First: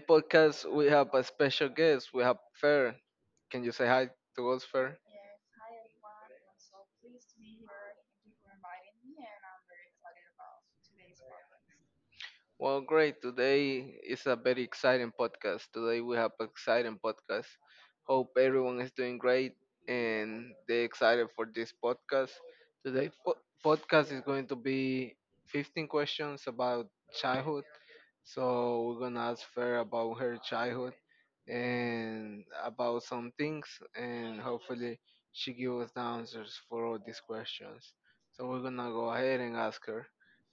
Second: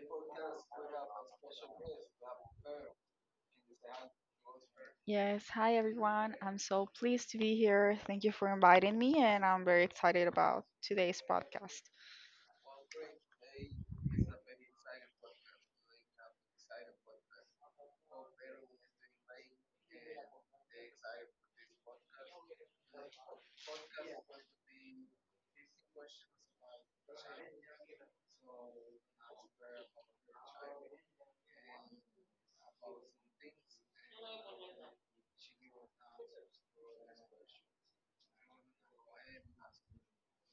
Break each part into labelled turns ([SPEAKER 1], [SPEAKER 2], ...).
[SPEAKER 1] podcast we have a special guest. We have Fer. Can you say hi to us, Fer?
[SPEAKER 2] Yes, hi everyone. I'm so pleased to be here. Thank you for inviting me, and I'm very excited about today's podcast.
[SPEAKER 1] Well, great. Today is a very exciting podcast. Today we have exciting podcast. Hope everyone is doing great and they excited for this podcast. Today po- Podcast is going to be 15 questions about childhood. So we're gonna ask her about her childhood and about some things, and hopefully she gives us the answers for all these questions. So we're gonna go ahead and ask her.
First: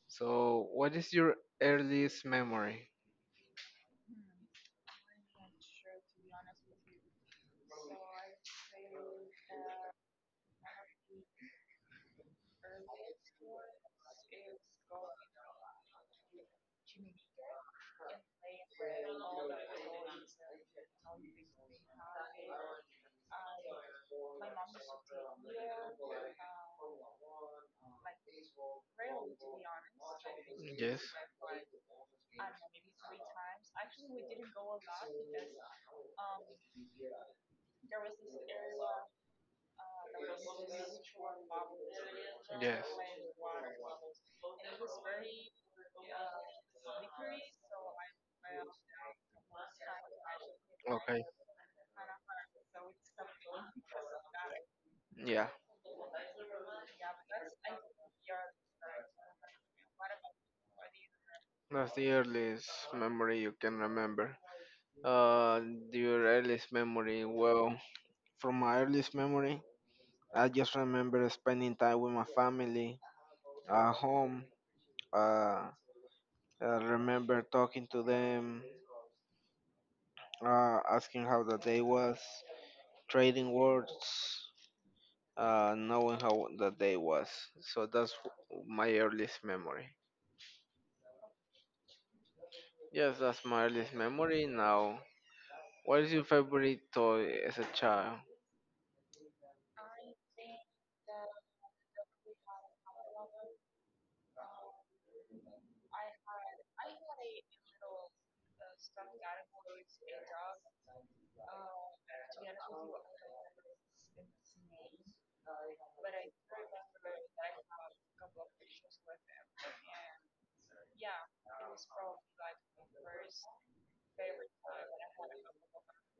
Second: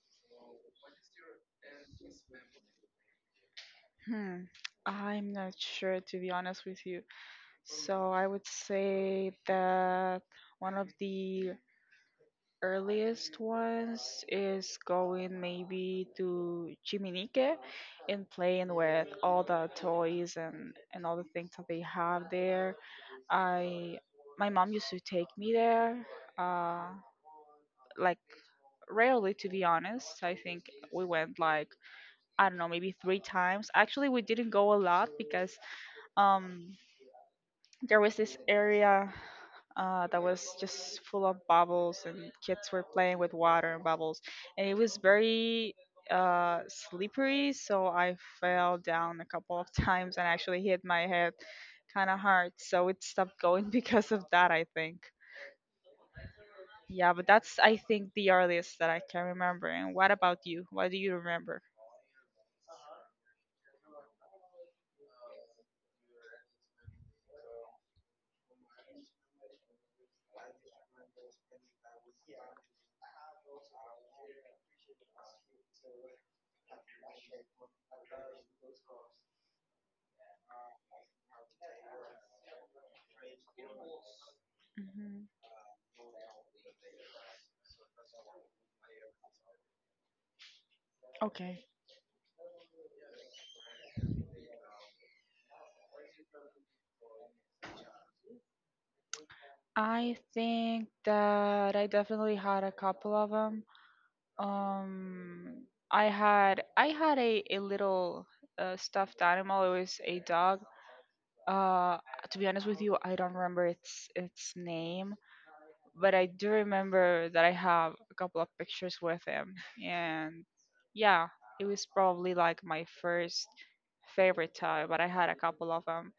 [SPEAKER 1] So, what is your earliest memory?
[SPEAKER 2] Hmm, I'm not sure to be honest with you. So I would say that one of the earliest ones is going maybe to Chiminique and playing with all the toys and all the things that they have there. I My mom used to take me there. Uh, like Rarely, to be honest. I think
[SPEAKER 1] Yes.
[SPEAKER 2] we went like, I don't know, maybe three times. Actually, we didn't go a lot because um there was this area that was just full of bubbles and kids were
[SPEAKER 1] Yes.
[SPEAKER 2] playing with water and bubbles, and it was very slippery, so I fell down a couple of times and actually hit my
[SPEAKER 1] Okay.
[SPEAKER 2] head kind of hard, so it stopped going because of that, I think.
[SPEAKER 1] Yeah.
[SPEAKER 2] Yeah, but that's I think the earliest that I can remember. And what about you? What do you remember?
[SPEAKER 1] That's the earliest memory you can remember. Uh, your earliest memory. Well, from my earliest memory, I just remember spending time with my family at home. Uh, I remember talking to them, asking how the day was, trading words,
[SPEAKER 2] Mhm.
[SPEAKER 1] knowing how the day was. So that's my earliest memory.
[SPEAKER 2] Okay.
[SPEAKER 1] Yes, that's my earliest memory. Now, what is your favorite toy as a child?
[SPEAKER 2] I think that I definitely had a couple of them. I had a little stuffed animal. It was a dog. Uh, to be honest with you, I don't remember its name, but I do remember that I have a couple of pictures with him. And yeah, it was probably like my first favorite toy, but I had a couple of them.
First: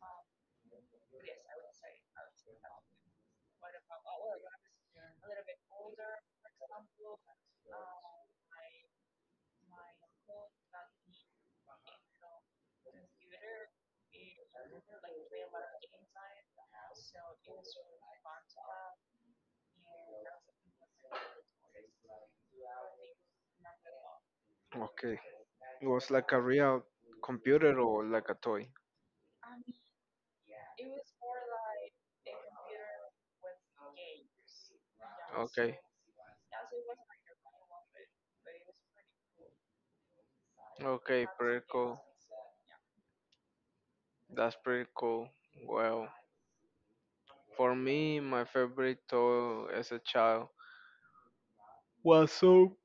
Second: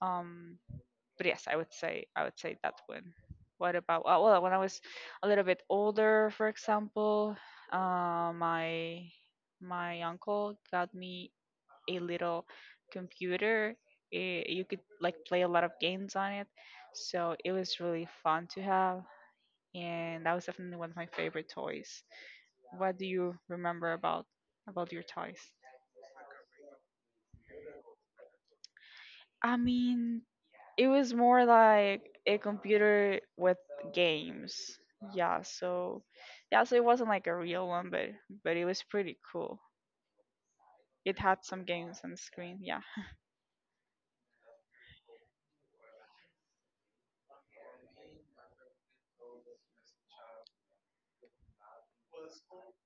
[SPEAKER 2] Um, but yes, I would say that one. What about, well, when I was a little bit older, for example, my my uncle got me a little computer. You could like play a lot of games on it, so it was really fun to have, and that was definitely one of my favorite toys. What do you remember about your
[SPEAKER 1] Okay,
[SPEAKER 2] toys?
[SPEAKER 1] it was like a real computer or like a toy.
[SPEAKER 2] I mean, it was more like a computer with games. Yeah,
[SPEAKER 1] Okay.
[SPEAKER 2] so yeah, so it wasn't like a real one, but it was pretty cool. It
[SPEAKER 1] Okay,
[SPEAKER 2] had some
[SPEAKER 1] pretty cool.
[SPEAKER 2] games on the screen. Yeah.
[SPEAKER 1] That's pretty cool. Well, for me, my favorite toy as a child was some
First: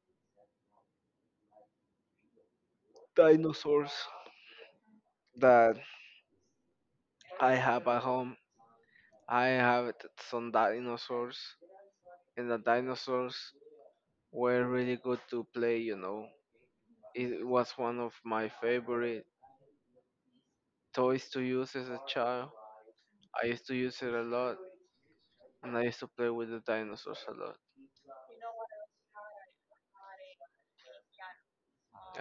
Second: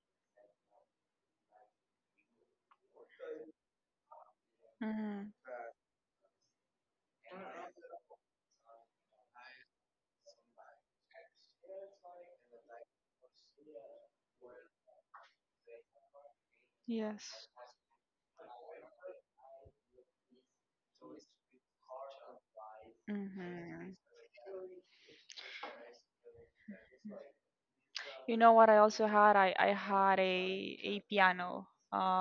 [SPEAKER 1] dinosaurs
[SPEAKER 2] Hmm.
[SPEAKER 1] that I have at home. I have some dinosaurs, and the dinosaurs were really good to play, you know. It
[SPEAKER 2] Yes.
[SPEAKER 1] was one of my favorite toys to use as a child. I used to
[SPEAKER 2] Hmm.
[SPEAKER 1] use it a lot, and I used to play with the dinosaurs a lot.
[SPEAKER 2] You know what I also had? I had a piano.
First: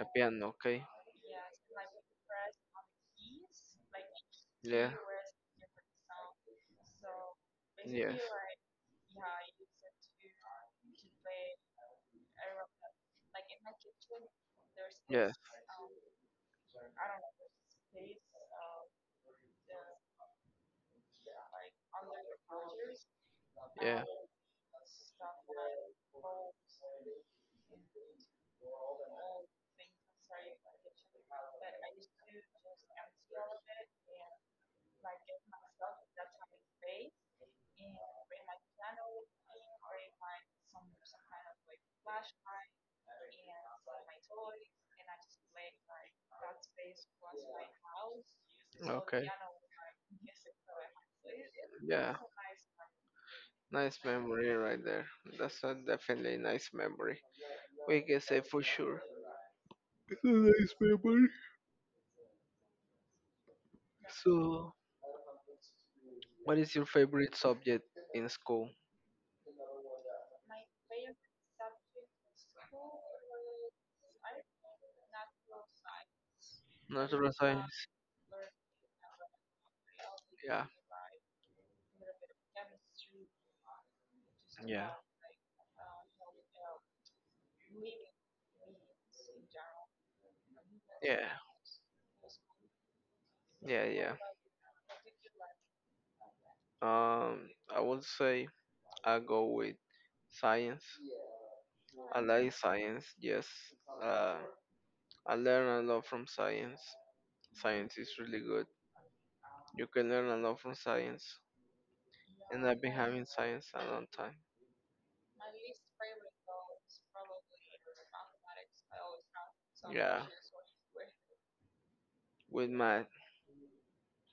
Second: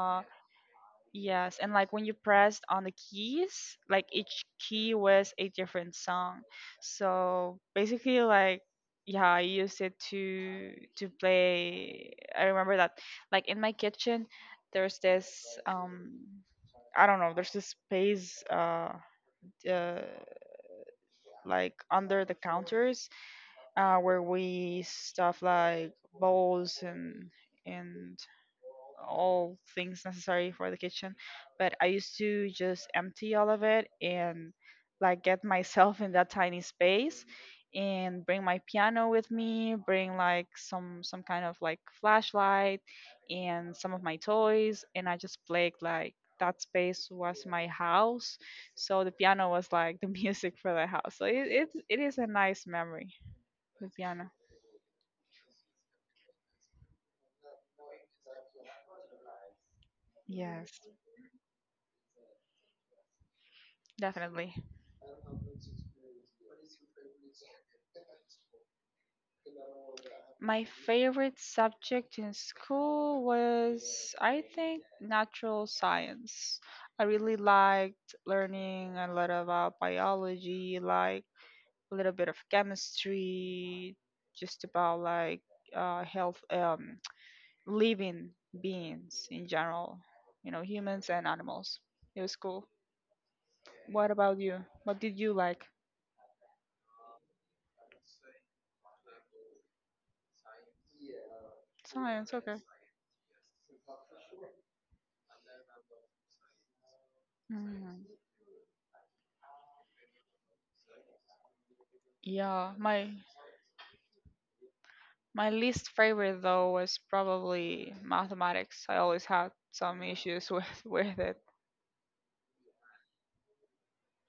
[SPEAKER 1] A piano, okay?
[SPEAKER 2] Yes, and like when you pressed on the keys, like each
[SPEAKER 1] Yeah.
[SPEAKER 2] key was a different song. So
[SPEAKER 1] Yes.
[SPEAKER 2] basically like, yeah, I used it to play. I remember that like in my kitchen there's
[SPEAKER 1] Yes.
[SPEAKER 2] this, I don't know, there's this space, uh like under the counters,
[SPEAKER 1] Yeah.
[SPEAKER 2] where we stuff like bowls and all things necessary for the kitchen. But I used to just empty all of it and like get myself in that tiny space and bring my piano with me, bring like some kind of like flashlight and some of my toys, and I just played like that space was my house, so the
[SPEAKER 1] Okay.
[SPEAKER 2] piano was like the music for the house. So it
[SPEAKER 1] Yeah.
[SPEAKER 2] is a nice memory, the
[SPEAKER 1] Nice
[SPEAKER 2] piano.
[SPEAKER 1] memory right there. That's a definitely nice memory. We can say for sure. It's a nice
[SPEAKER 2] Yes,
[SPEAKER 1] memory.
[SPEAKER 2] definitely.
[SPEAKER 1] So, what is your favorite subject in school?
[SPEAKER 2] My favorite subject in school was, I think, natural science. I
[SPEAKER 1] Natural
[SPEAKER 2] really
[SPEAKER 1] science.
[SPEAKER 2] liked learning a lot about
[SPEAKER 1] Yeah.
[SPEAKER 2] biology, like a little bit of chemistry, just
[SPEAKER 1] Yeah.
[SPEAKER 2] about like, health, living beings in general, you know, humans
[SPEAKER 1] Yeah.
[SPEAKER 2] and animals. It was cool.
[SPEAKER 1] Yeah. Yeah.
[SPEAKER 2] What about you? What did you like?
[SPEAKER 1] Um, I would say I go with science. I
[SPEAKER 2] Science,
[SPEAKER 1] like
[SPEAKER 2] okay.
[SPEAKER 1] science. Yes, uh, I learn a lot from science. Science
[SPEAKER 2] Mm.
[SPEAKER 1] is really good. You can learn a lot from science, and
[SPEAKER 2] Yeah,
[SPEAKER 1] I've been
[SPEAKER 2] my.
[SPEAKER 1] having science a long time.
[SPEAKER 2] My least favorite though was probably mathematics. I always had some
[SPEAKER 1] Yeah,
[SPEAKER 2] issues with with it.
[SPEAKER 1] with math.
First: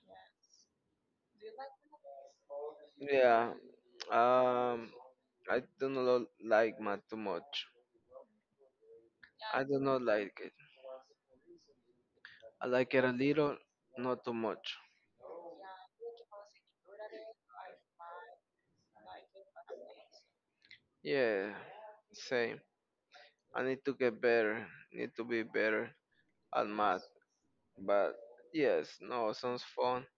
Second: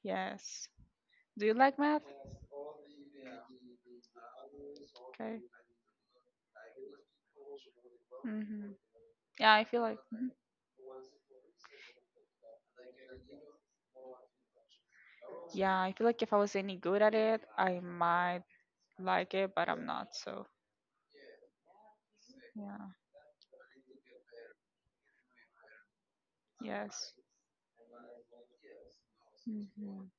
[SPEAKER 2] Yes. Do you like math?
[SPEAKER 1] Yeah, um,
[SPEAKER 2] Okay.
[SPEAKER 1] I do not like math too much.
[SPEAKER 2] Hmm. Yeah,
[SPEAKER 1] I
[SPEAKER 2] I
[SPEAKER 1] do
[SPEAKER 2] feel like
[SPEAKER 1] not
[SPEAKER 2] mhm.
[SPEAKER 1] like it. I like it a little, not too much.
[SPEAKER 2] Yeah, I feel like if I was any good at it, I might like it, but I'm not. So
[SPEAKER 1] Yeah, same.
[SPEAKER 2] yeah.
[SPEAKER 1] I need to get better. Need to be better. At math.
[SPEAKER 2] Yes.
[SPEAKER 1] But yes, no, sounds fun.
[SPEAKER 2] Hmm.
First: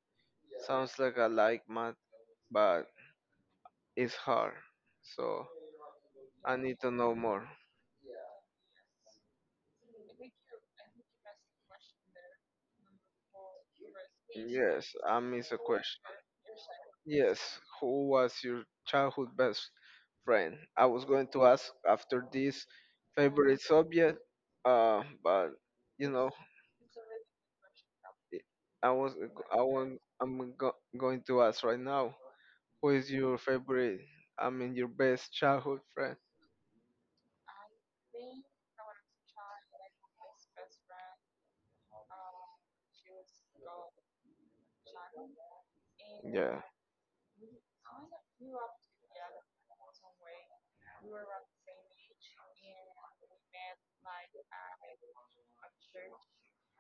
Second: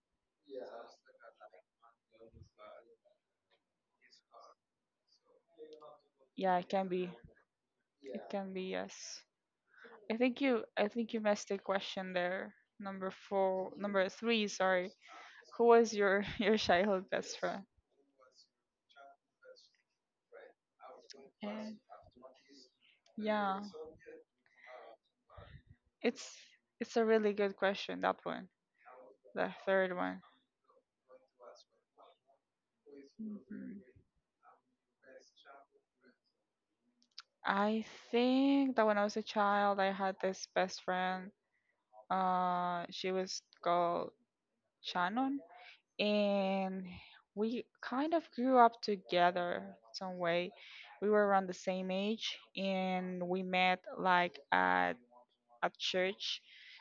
[SPEAKER 1] Sounds like I like math, but it's hard. So I
[SPEAKER 2] Yeah, it
[SPEAKER 1] need
[SPEAKER 2] can
[SPEAKER 1] to
[SPEAKER 2] be.
[SPEAKER 1] know more.
[SPEAKER 2] It can be, yes. I think you missed the question there. Number four, number three,
[SPEAKER 1] Yes,
[SPEAKER 2] sorry.
[SPEAKER 1] I miss a
[SPEAKER 2] Who was
[SPEAKER 1] question.
[SPEAKER 2] your your childhood
[SPEAKER 1] Yes,
[SPEAKER 2] best friend?
[SPEAKER 1] who was your childhood best friend? I was going to ask
[SPEAKER 2] Eh,
[SPEAKER 1] after this favorite
[SPEAKER 2] yeah.
[SPEAKER 1] subject, but you know,
[SPEAKER 2] It's it's a really good question, that
[SPEAKER 1] it-
[SPEAKER 2] one.
[SPEAKER 1] I was
[SPEAKER 2] The third one.
[SPEAKER 1] going to ask right now. Who is your
[SPEAKER 2] Mhm.
[SPEAKER 1] favorite? I mean, your best childhood friend?
[SPEAKER 2] I think that when I was a child, I had this best friend. She was called Shannon,
[SPEAKER 1] Yeah.
[SPEAKER 2] and we kind of grew up together some way. We were around the same age, and we met like at church.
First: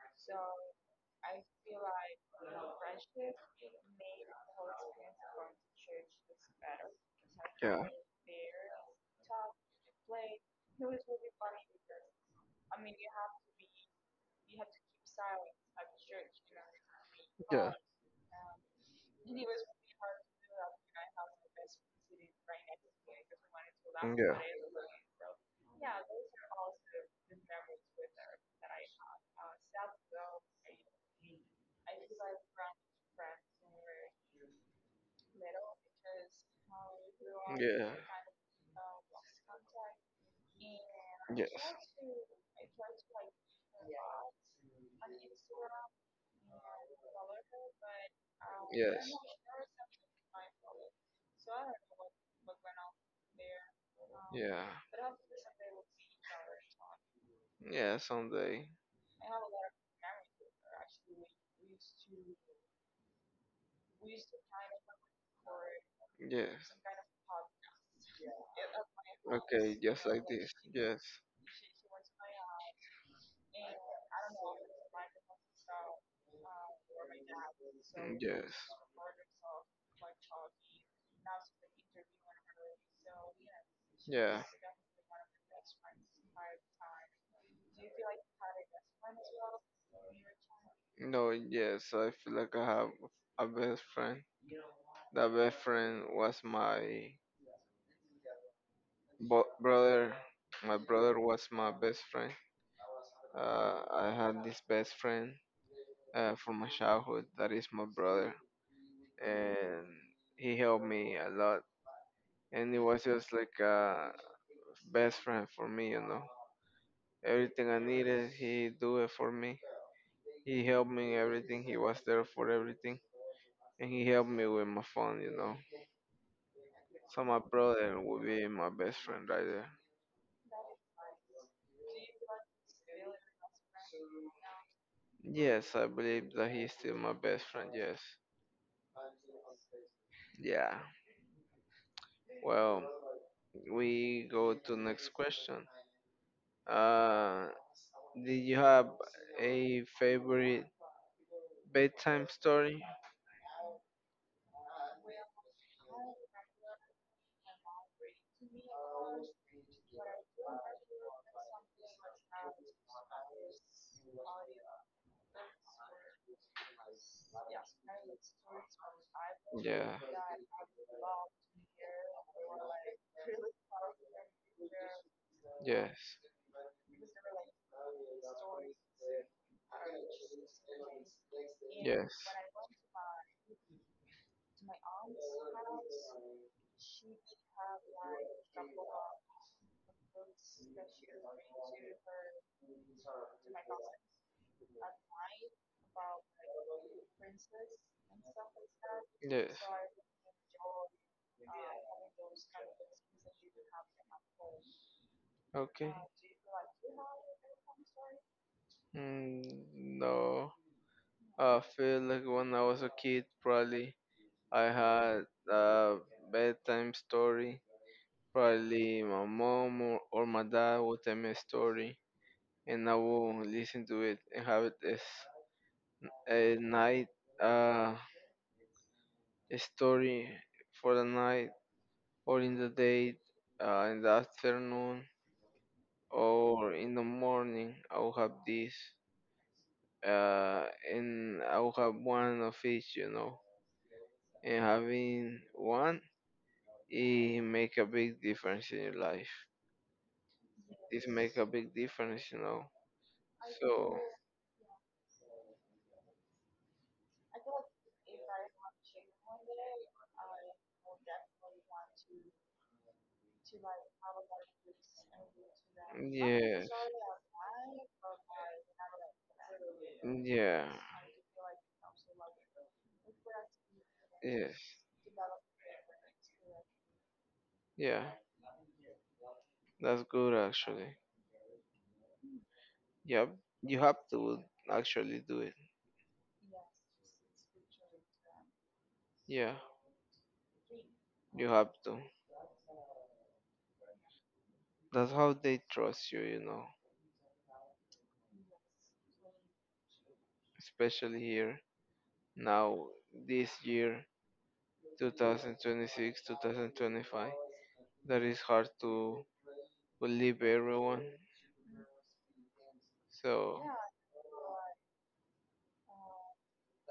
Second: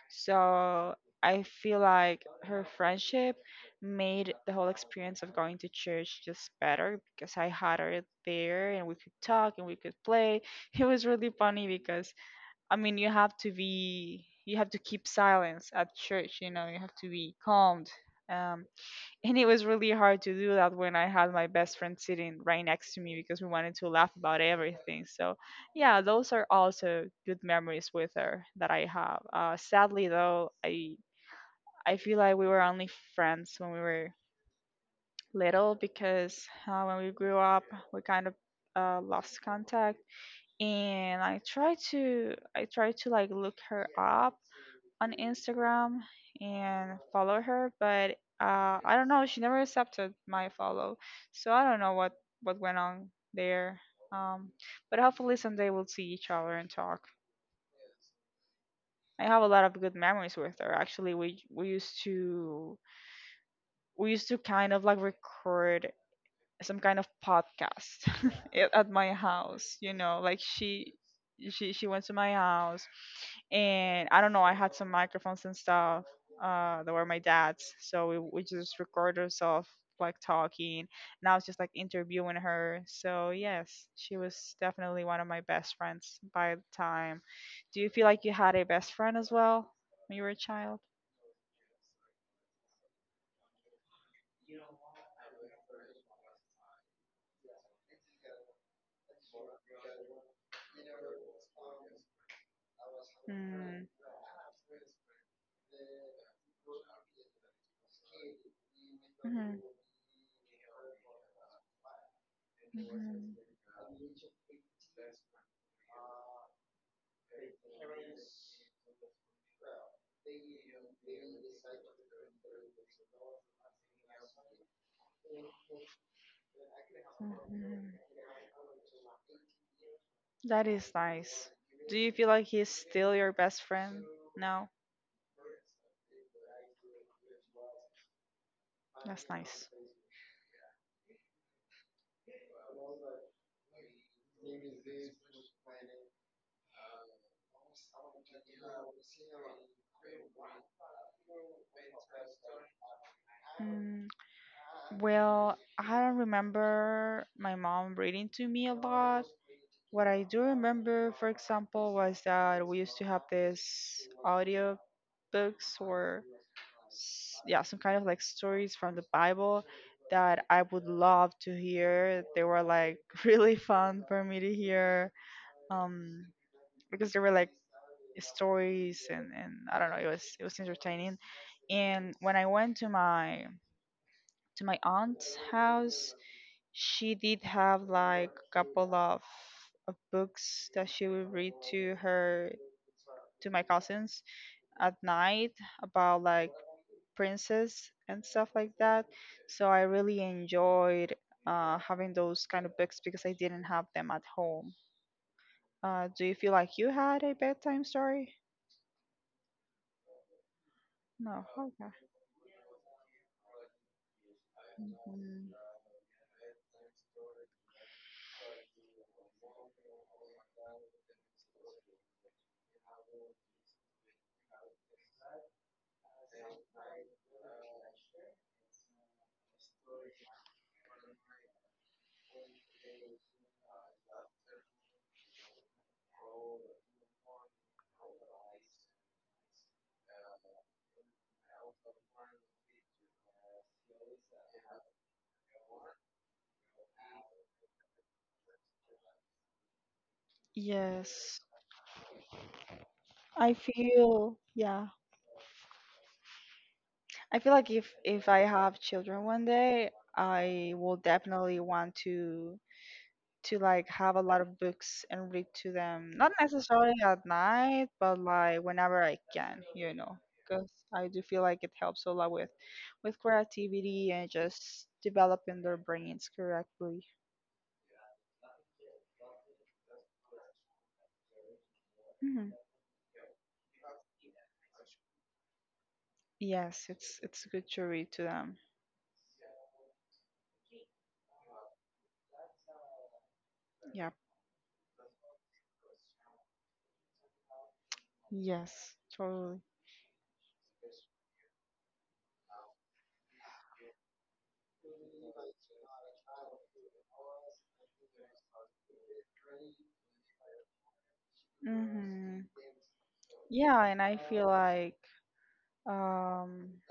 [SPEAKER 2] So I feel like her friendship made the whole experience of going to church just better because I had
[SPEAKER 1] Yeah.
[SPEAKER 2] her there and we could talk and we could play. It was really funny because, I mean, you have to be, you have to keep silence at church, you know, you have to be
[SPEAKER 1] Yeah.
[SPEAKER 2] calmed. Um, and it was really hard to do that when I had my best friend sitting right next to me because we wanted to laugh about everything. So, yeah, those are also good memories with her that I have. Sadly, though, I feel like we were only friends when we were little because, when we grew up,
[SPEAKER 1] Yeah. Yeah.
[SPEAKER 2] we kind of, lost contact. And
[SPEAKER 1] Yes.
[SPEAKER 2] I try to like look her up on Instagram and follow her, but, I don't
[SPEAKER 1] Yes.
[SPEAKER 2] know. She never accepted my follow, so I don't know what went on there. Um,
[SPEAKER 1] Yeah.
[SPEAKER 2] but hopefully someday we'll see each other and talk.
[SPEAKER 1] Yeah. Someday.
[SPEAKER 2] I have a lot of good memories with her. Actually, we used to kind of like record
[SPEAKER 1] Yes.
[SPEAKER 2] some kind of podcast at my
[SPEAKER 1] Okay.
[SPEAKER 2] house, you
[SPEAKER 1] Just
[SPEAKER 2] know,
[SPEAKER 1] like
[SPEAKER 2] like
[SPEAKER 1] this. Yes.
[SPEAKER 2] she went to my house, and I don't know, I had some microphones and stuff, that were my dad's, so we
[SPEAKER 1] Yes.
[SPEAKER 2] just recorded ourselves like talking, and I was just like interviewing her. So yes, she
[SPEAKER 1] Yeah.
[SPEAKER 2] was definitely one of my best friends by the time. Do you feel like you had a best friend as well when you were a child?
[SPEAKER 1] No, yes, I feel like I have a best friend. That best friend was my brother. My brother was my best friend.
[SPEAKER 2] Hmm.
[SPEAKER 1] I had this best friend from my childhood. That is my brother,
[SPEAKER 2] Mhm.
[SPEAKER 1] and he helped me a lot. And he was just
[SPEAKER 2] Mhm.
[SPEAKER 1] like a best friend for me, you know. Everything I needed, he do it for me. He helped me in everything. He was there for everything, and he helped me with my phone, you know. So my
[SPEAKER 2] Mhm.
[SPEAKER 1] brother would be my best friend right there.
[SPEAKER 2] That is nice. Do you feel like he's still your best friend? No?
[SPEAKER 1] Yes, I believe that he's still my best friend. Yes.
[SPEAKER 2] That's nice.
[SPEAKER 1] Yeah. Well, we go to next question. Uh, did you have a favorite bedtime story?
[SPEAKER 2] Mm, well, I don't remember my mom reading to me a lot. What I do remember, for example, was that we used to have this audio books or yeah, some kind of like stories from the Bible
[SPEAKER 1] Yeah.
[SPEAKER 2] that I would love to hear. They were like really fun for me to hear,
[SPEAKER 1] Yes.
[SPEAKER 2] um, because there were like stories, and I don't know, it was, it was entertaining. And
[SPEAKER 1] Yes.
[SPEAKER 2] when I went to my aunt's house, she did have like a couple of books that she would read to her to my cousins at night about like princess and stuff like that.
[SPEAKER 1] Yes.
[SPEAKER 2] So I really enjoyed, having those kind of books because I didn't have them at home.
[SPEAKER 1] Okay.
[SPEAKER 2] Do you feel like you had a bedtime story?
[SPEAKER 1] Mm, no,
[SPEAKER 2] No.
[SPEAKER 1] I
[SPEAKER 2] Okay.
[SPEAKER 1] feel like when I was a kid, probably I had
[SPEAKER 2] Mhm.
[SPEAKER 1] a bedtime story. Probably my mom or, my dad would tell me a story, and I would listen to it and have it as a night uh, a story for the night or in the day, in the afternoon or in the morning. I would have this. uh, and I will have one of each, you know. And having one, it make a big difference in your life. It make
[SPEAKER 2] Yes.
[SPEAKER 1] a big difference, you know.
[SPEAKER 2] I
[SPEAKER 1] So
[SPEAKER 2] feel, yeah. I feel like if I have children one day, I will definitely want to like have a lot of books and read to them. Not
[SPEAKER 1] yeah,
[SPEAKER 2] necessarily at night, but like whenever I can, you know,
[SPEAKER 1] yeah,
[SPEAKER 2] because I do feel like it helps a lot with creativity and
[SPEAKER 1] yes,
[SPEAKER 2] just developing their brains correctly.
[SPEAKER 1] yeah. That's good actually.
[SPEAKER 2] Mhm.
[SPEAKER 1] Yep, you have to actually do it.
[SPEAKER 2] Yes, it's good to read to them.
[SPEAKER 1] Yeah, you have to.
[SPEAKER 2] Yep.
[SPEAKER 1] That's how they trust you, you know,
[SPEAKER 2] Yes, totally.
[SPEAKER 1] especially here now this year 2026 2025 that is hard to believe everyone
[SPEAKER 2] Hmm.
[SPEAKER 1] so
[SPEAKER 2] Yeah, and I feel like, Um,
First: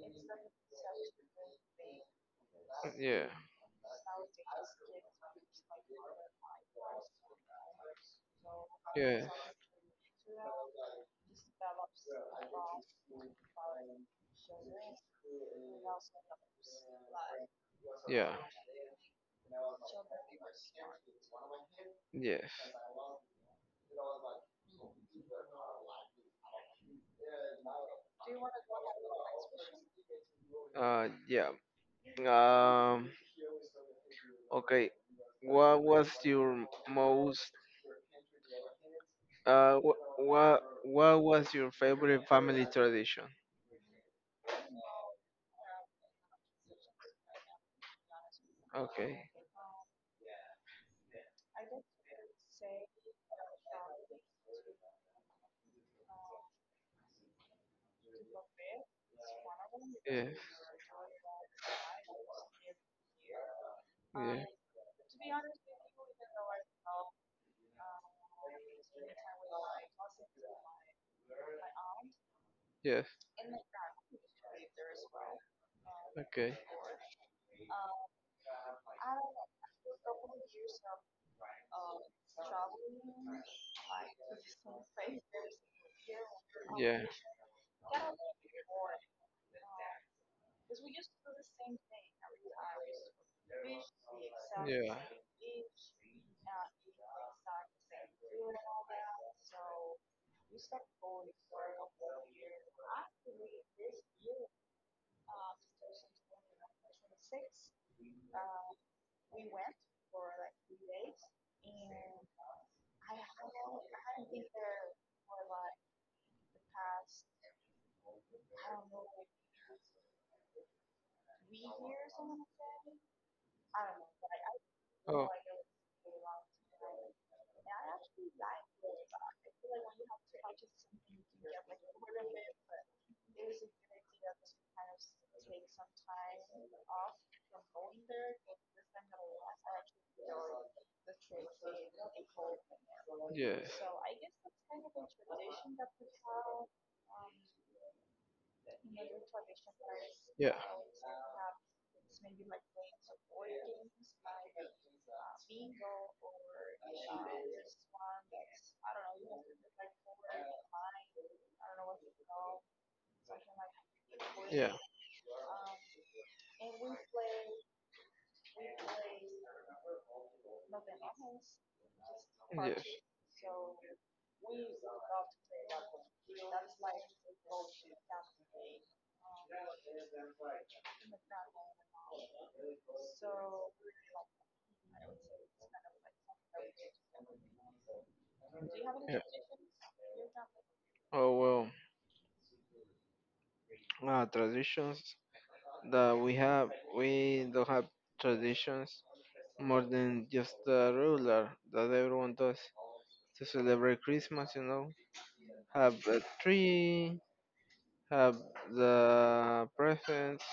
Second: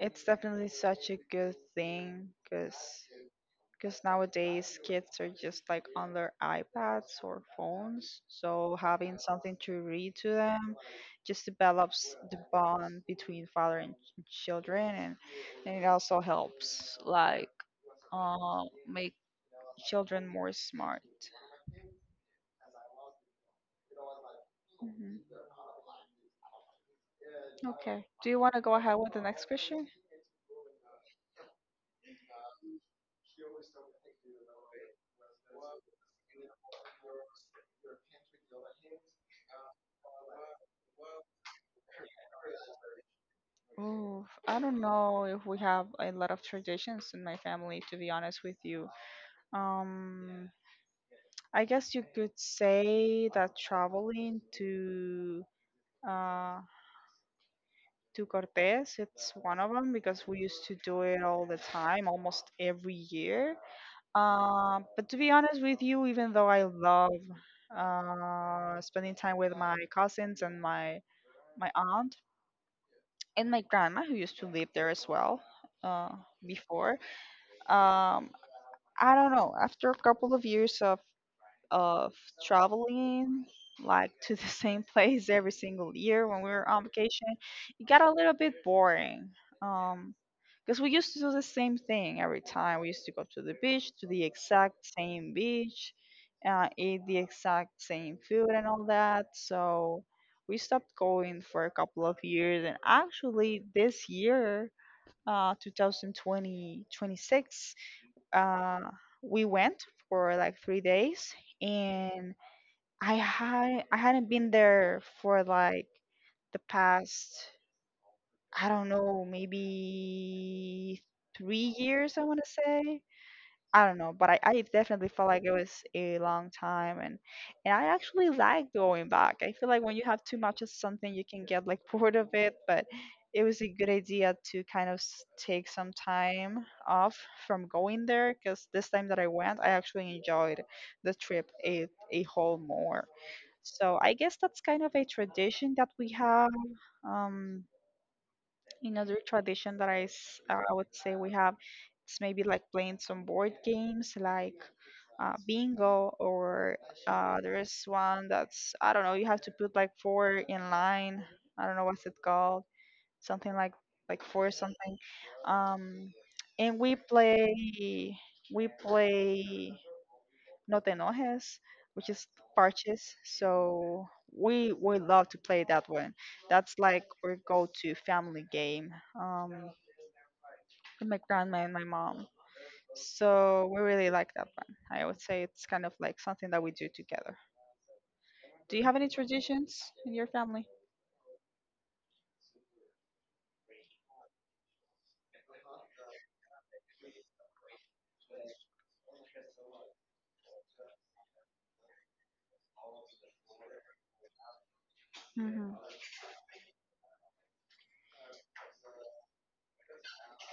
[SPEAKER 2] it's definitely such a good thing because
[SPEAKER 1] yeah,
[SPEAKER 2] nowadays kids are just like on their iPads or phones. So having
[SPEAKER 1] yes,
[SPEAKER 2] something to read to them just develops the bond between father and children, and it also helps like,
[SPEAKER 1] yeah,
[SPEAKER 2] make children more smart.
[SPEAKER 1] yes,
[SPEAKER 2] Hmm. Okay. Do you want to go ahead with the next question?
[SPEAKER 1] yeah, um okay, what was your most what what was your favorite family tradition?
[SPEAKER 2] Oh, I don't know if we have a lot of traditions in my family, to be honest with you.
[SPEAKER 1] Okay.
[SPEAKER 2] Um, I guess you could say that traveling to, uh, to Cortes, it's one of them
[SPEAKER 1] Yeah.
[SPEAKER 2] because we used to do it all the time, almost every year.
[SPEAKER 1] Yeah.
[SPEAKER 2] But to be honest with you, even though I love, spending time with my cousins and my aunt
[SPEAKER 1] Yes.
[SPEAKER 2] and my grandma who used to live there as well, uh,
[SPEAKER 1] Okay.
[SPEAKER 2] before, um I don't know, after a couple of years of of traveling like to the same place every single year when we were on
[SPEAKER 1] Yeah.
[SPEAKER 2] vacation, it got a little bit boring, um because we used to do the same thing every time. We used to go to the beach, to the exact
[SPEAKER 1] Yeah.
[SPEAKER 2] same beach, eat the exact same food and all that. So we stopped going for a couple of years, and actually this year, 2020, uh, we went for like 3 days, and I hadn't been there for like the past, I don't know, maybe 3 years, I want to say. I don't know, but I definitely felt
[SPEAKER 1] Oh.
[SPEAKER 2] like it was a long time. And I actually like going back. I feel like when you have too much of something you can get like bored of it, but it was a good idea to kind of take some time off from going there, because this time that I went, I actually enjoyed the trip a whole more.
[SPEAKER 1] Yes.
[SPEAKER 2] So I guess
[SPEAKER 1] Yeah.
[SPEAKER 2] that's kind of a tradition that we have. Um, another tradition that I, s-
[SPEAKER 1] Yeah.
[SPEAKER 2] uh, I would say we have, it's maybe like playing some board games like bingo or there's one that's, I don't know, you have to put like four in line. I don't know what's it called. Something like four
[SPEAKER 1] Yes.
[SPEAKER 2] something. Um, and we play No Te Enojes, which is parches. So we love to play that one. That's like our go-to family game. Um, with my grandma and my mom. So we really like that one. I would say it's kind of like something that we do together. Do you have any
[SPEAKER 1] Yeah.
[SPEAKER 2] traditions in your family?
[SPEAKER 1] Oh well. Traditions that we have, we don't have traditions more than just the regular that everyone does to celebrate Christmas, you know.
[SPEAKER 2] Hmm.
[SPEAKER 1] Have a tree, have the presents,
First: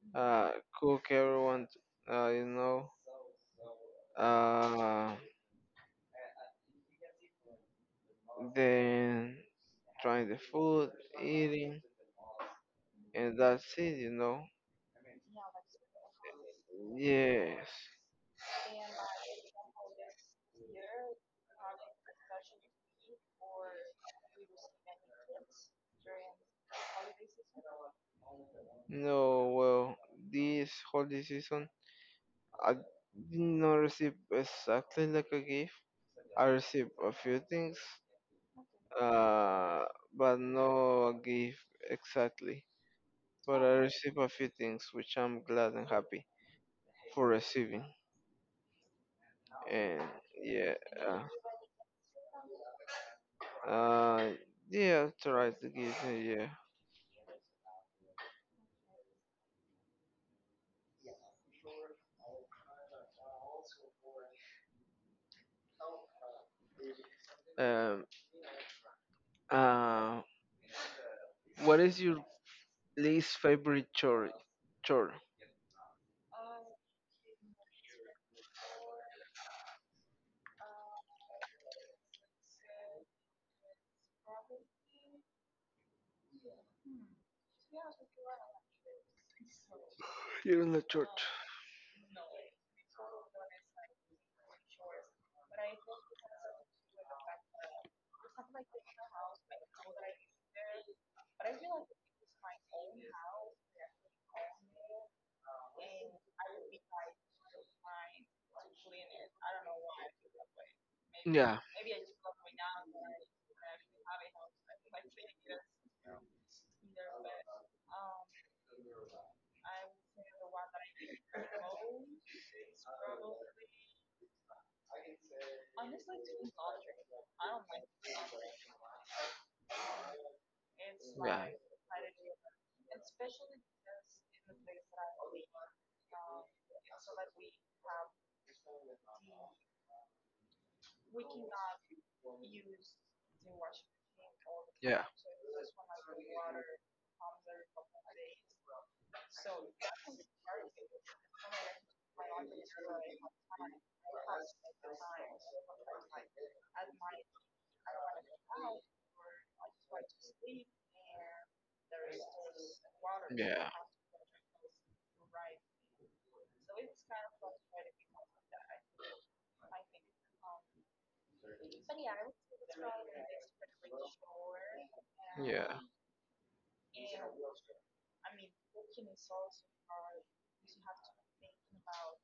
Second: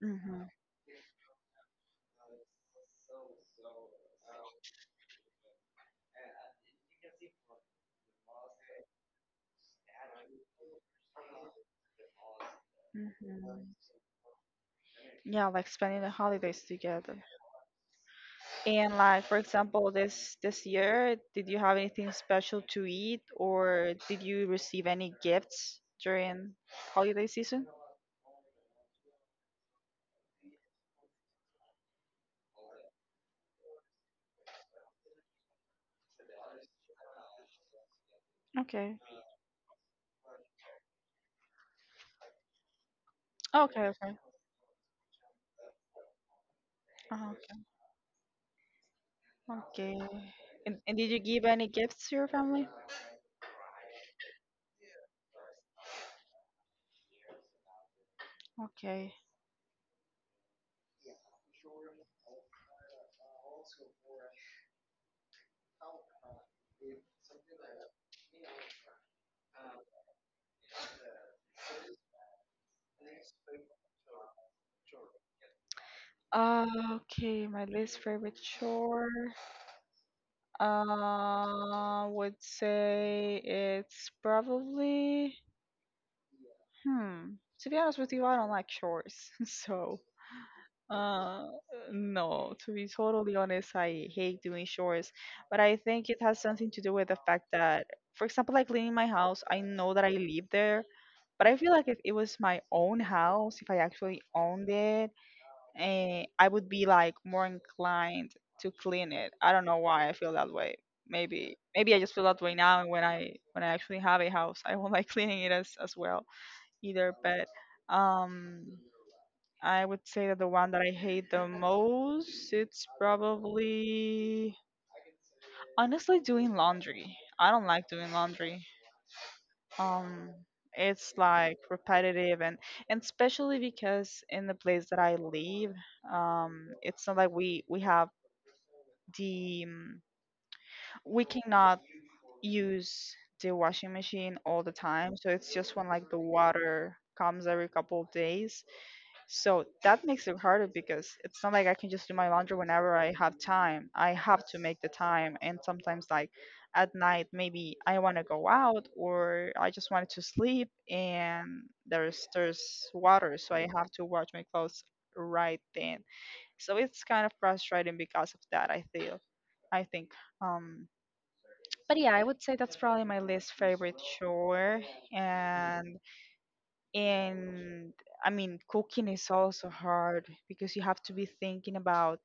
[SPEAKER 2] Hmm.
[SPEAKER 1] uh, cook everyone, you know. Uh, then trying the food, eating, and
[SPEAKER 2] Hmm.
[SPEAKER 1] that's it, you know.
[SPEAKER 2] Yeah, like spending the holidays together.
[SPEAKER 1] Yes.
[SPEAKER 2] And like for example, this year, did you have anything special to eat, or did you receive any gifts during holiday season?
[SPEAKER 1] No, well, this holiday season, I did not receive exactly like a gift. I received a few things,
[SPEAKER 2] Okay.
[SPEAKER 1] uh, but no gift exactly. But I
[SPEAKER 2] Okay. Okay.
[SPEAKER 1] received a few things, which I'm glad and happy for
[SPEAKER 2] Uh-huh.
[SPEAKER 1] receiving.
[SPEAKER 2] Okay.
[SPEAKER 1] And yeah,
[SPEAKER 2] And did you
[SPEAKER 1] uh,
[SPEAKER 2] give any gifts to your family?
[SPEAKER 1] uh, yeah, try to give me, yeah.
[SPEAKER 2] Okay.
[SPEAKER 1] Um, uh, what is your least favorite chore? Chore?
[SPEAKER 2] Uh, okay, my least favorite chore, would say it's probably, hmm, to be honest with you, I don't like chores, so,
[SPEAKER 1] Here in the church.
[SPEAKER 2] uh, no, to be totally honest, I hate doing chores, but I think it has something to do with the fact that, for example, like cleaning my house, I know that I live there, but I feel like if it was my own house, if I actually owned it, I would be like more inclined to clean it. I don't know why I feel that way. Maybe
[SPEAKER 1] Yeah,
[SPEAKER 2] maybe I just feel that way now, and when I actually have a house, I won't like cleaning it as well either, but um, I would say that the one that I hate the most, it's probably honestly doing laundry. I don't like doing laundry. Um, it's
[SPEAKER 1] yeah,
[SPEAKER 2] like repetitive and especially because in the place that I live, it's not like the um, we cannot use the washing machine all the
[SPEAKER 1] yeah,
[SPEAKER 2] time. So it's just when like the water comes every couple of days. So that makes it harder because it's not like I can just do my laundry whenever I have time. I have to make the time, and sometimes like at night maybe I want to go out, or I just wanted to sleep, and there's water, so I
[SPEAKER 1] yeah,
[SPEAKER 2] have to wash my clothes right then. So it's kind of frustrating because of that, I feel. I think um but yeah, I would say that's probably my least favorite chore.
[SPEAKER 1] yeah,
[SPEAKER 2] And and I mean, cooking is also hard because you have to be thinking about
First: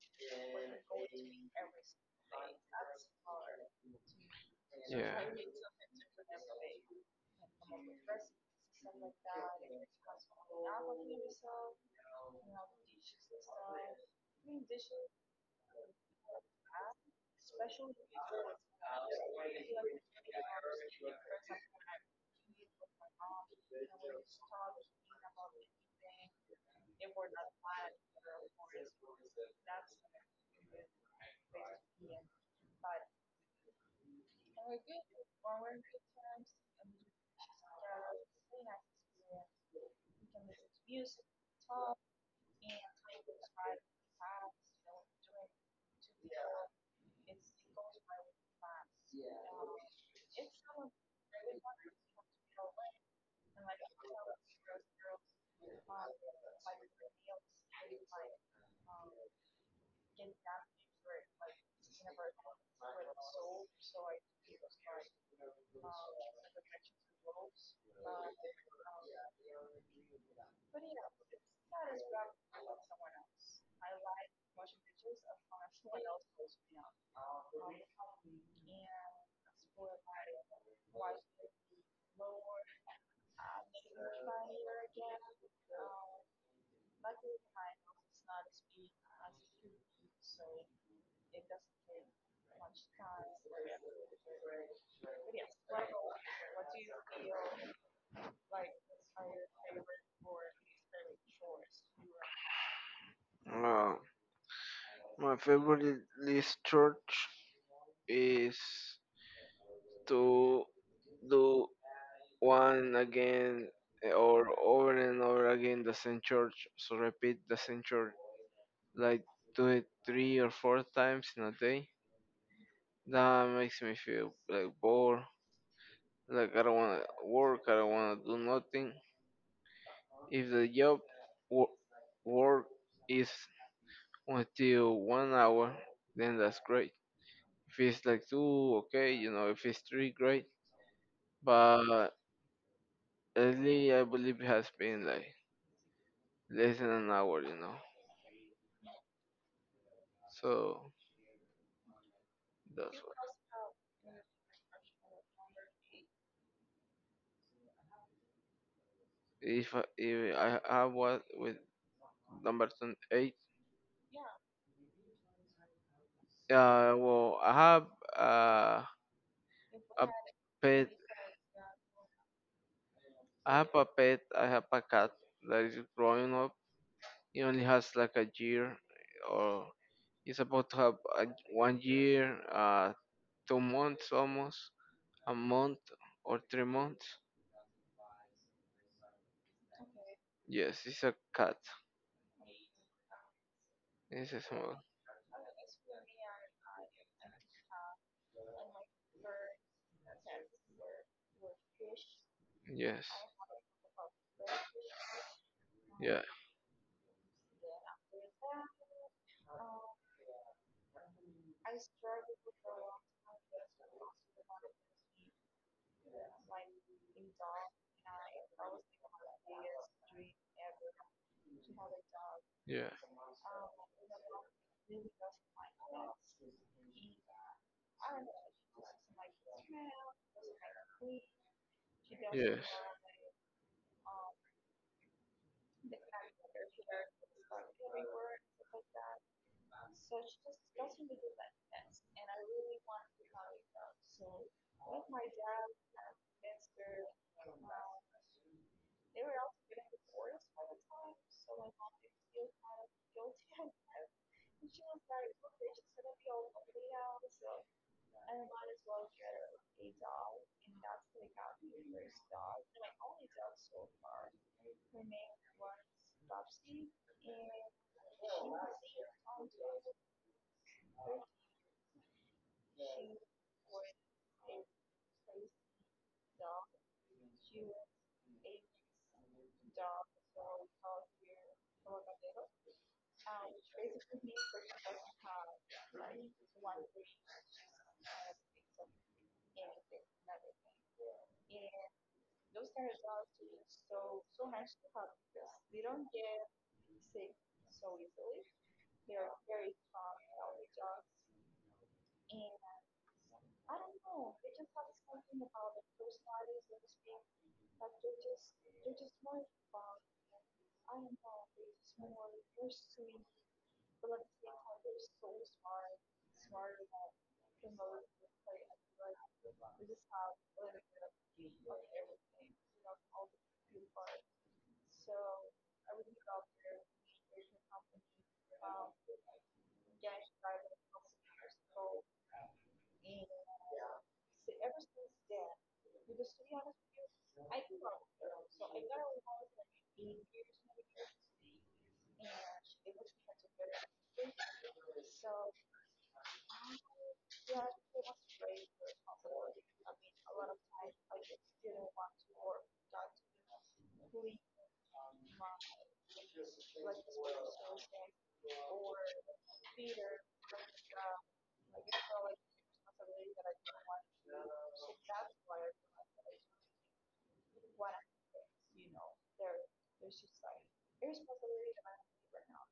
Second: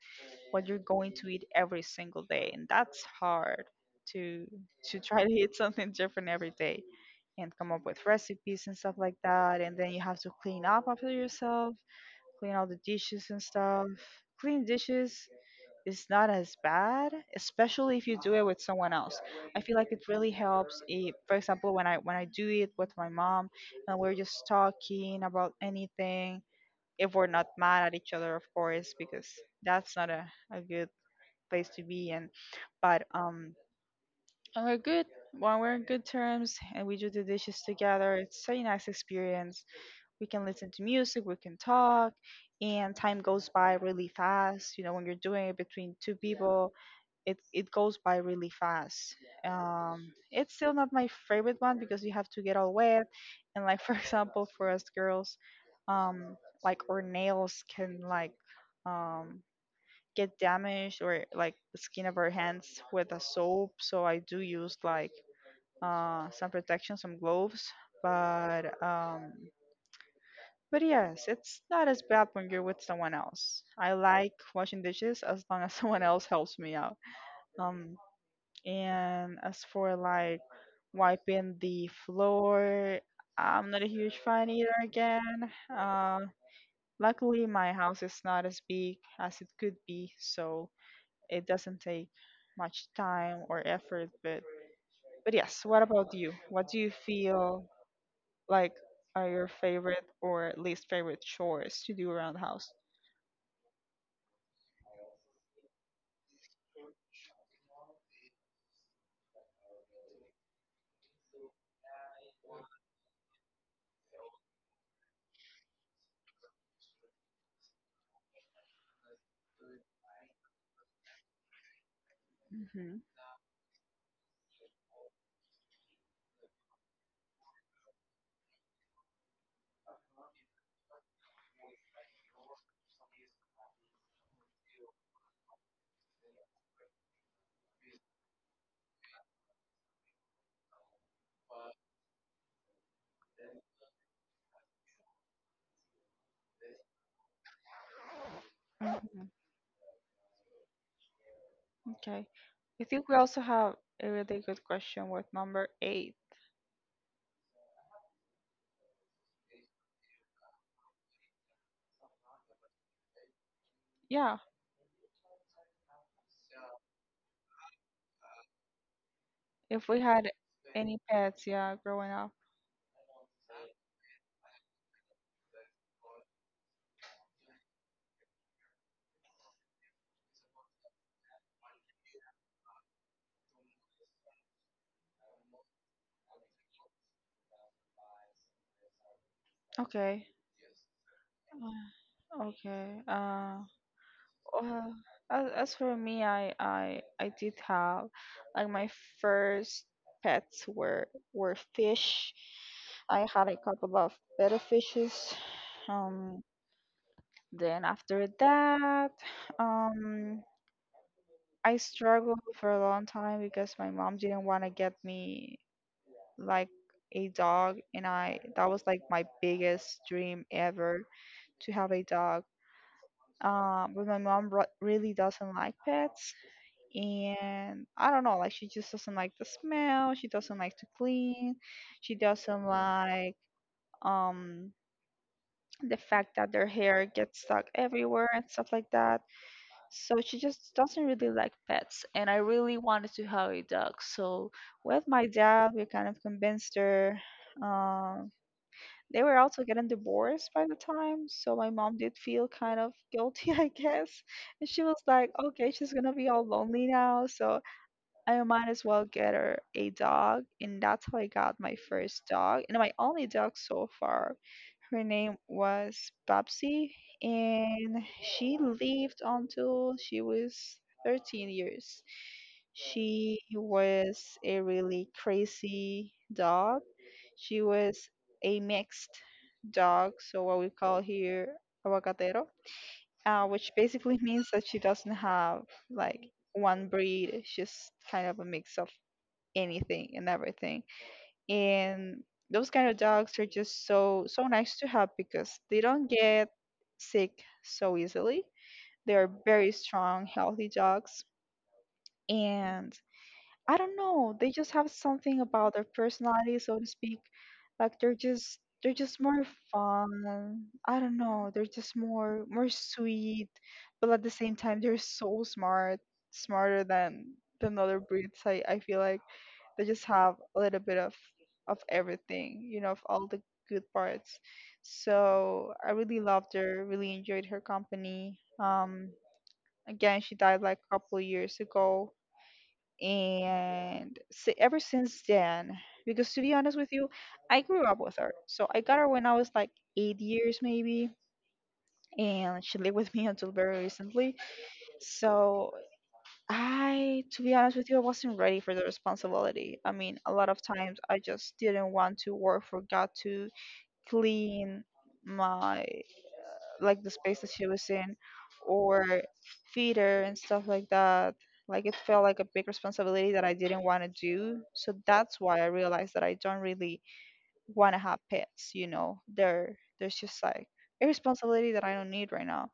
[SPEAKER 2] what you're going to eat every single day, and that's hard to to try to eat something different every
[SPEAKER 1] yeah.
[SPEAKER 2] day, and come up with recipes and stuff like that. And then you have to clean up after yourself, clean all the dishes and stuff. Clean dishes, it's not as bad, especially if you do it with someone else. I feel like it really helps. If, for example, when I do it with my mom, and we're just talking about anything, if we're not mad at each other, of course, because that's not a good place to be in. But when we're good, when we're in good terms and we do the dishes together, it's such a nice experience. We can listen to music, we can talk, and time goes by really fast. You know, when you're doing it between two people, it goes by really fast. It's still not my favorite one because you have to get all wet, and like for example, for us girls, um, like our nails can um get damaged, or like the skin of our hands with a soap. So I do use like some protection, some gloves. but um. But yes, it's not as bad when you're with someone else. I like washing dishes as long as someone else helps me out. Um, and as for like wiping the floor, I'm not a huge fan either again. Um, luckily, my house is not as big as it could be, so it doesn't take much time or effort. But yes, what about you? What do you feel like are your favorite or least favorite chores to do around the house?
[SPEAKER 1] Uh, my favorite this church is to do one again or over and over again the same church. So repeat the same church, like do it three or four times in a day.
[SPEAKER 2] Hmm.
[SPEAKER 1] That makes me feel like bored. Like I don't wanna work. I don't wanna do nothing. If the job wo- work is until 1 hour, then that's great. If it's like two, okay, you know. If it's three, great. But lately, I believe it has been like less than an hour, you know.
[SPEAKER 2] Hmm.
[SPEAKER 1] So
[SPEAKER 2] Okay. I
[SPEAKER 1] that's
[SPEAKER 2] think we also have a really good question with number eight.
[SPEAKER 1] if I have what with number ten eight,
[SPEAKER 2] Yeah,
[SPEAKER 1] eight. Well, I have uh
[SPEAKER 2] if we
[SPEAKER 1] a
[SPEAKER 2] had
[SPEAKER 1] pet.
[SPEAKER 2] any pets, yeah, growing up.
[SPEAKER 1] I have a pet. I have a cat that is growing up. He only has like a year, or he's about to have a, 1 year, 2 months almost, a month or 3 months.
[SPEAKER 2] Okay.
[SPEAKER 1] Yes, it's a cat.
[SPEAKER 2] Uh, Okay. Uh,
[SPEAKER 1] It's a small.
[SPEAKER 2] well, as for me, I did have like my first pets were fish.
[SPEAKER 1] Yes.
[SPEAKER 2] I had a couple of better fishes.
[SPEAKER 1] Yeah.
[SPEAKER 2] Um, then after that, um, I struggled for a long time because my mom didn't want to get me like a dog, and I that was like my biggest dream ever to have a dog.
[SPEAKER 1] Yeah.
[SPEAKER 2] But my mom ru really doesn't like pets, and I don't know, like she just doesn't like the smell, she doesn't like to clean, she doesn't
[SPEAKER 1] Yes.
[SPEAKER 2] like um the fact that their hair gets stuck everywhere and stuff like that. So she just doesn't really like pets, and I really wanted to have a dog. So with my dad, we kind of convinced her. Um, they were also getting divorced by the time, so my mom did feel kind of guilty, I guess. And she was like, "Okay, she's gonna be all lonely now, so I might as well get her a dog." And that's how I got my first dog and my only dog so far. Her name was Babsi, and she lived until she was 13 years. She was a really crazy dog. She was a mixed dog, so what we call here aguacatero, which basically means that she doesn't have like one breed. She's kind of a mix of anything and everything, and those kind of dogs are just so so nice to have because they don't get sick so easily. They are very strong, healthy dogs, and I don't know, they just have something about their personality, so to speak. Like they're just, they're just more fun. I don't know, they're just more, more sweet, but at the same time, they're so smart, smarter than other breeds. I feel like they just have a little bit of everything, you know, of all the good parts. So I really loved her, really enjoyed her company. Again, she died like a couple of years ago, and ever since then, because to be honest with you, I grew up with her, so I got her when I was like 8 years maybe, and she lived with me until very recently. So I, to be honest with you, I wasn't ready for the responsibility. I mean, a lot of times I just didn't want to work, forgot to clean my, like the space that she was in, or feed her and stuff like that. Like it felt like a big responsibility that I didn't want to do. So that's why I realized that I don't really want to have pets, you know. There's just like a responsibility that I don't need right now,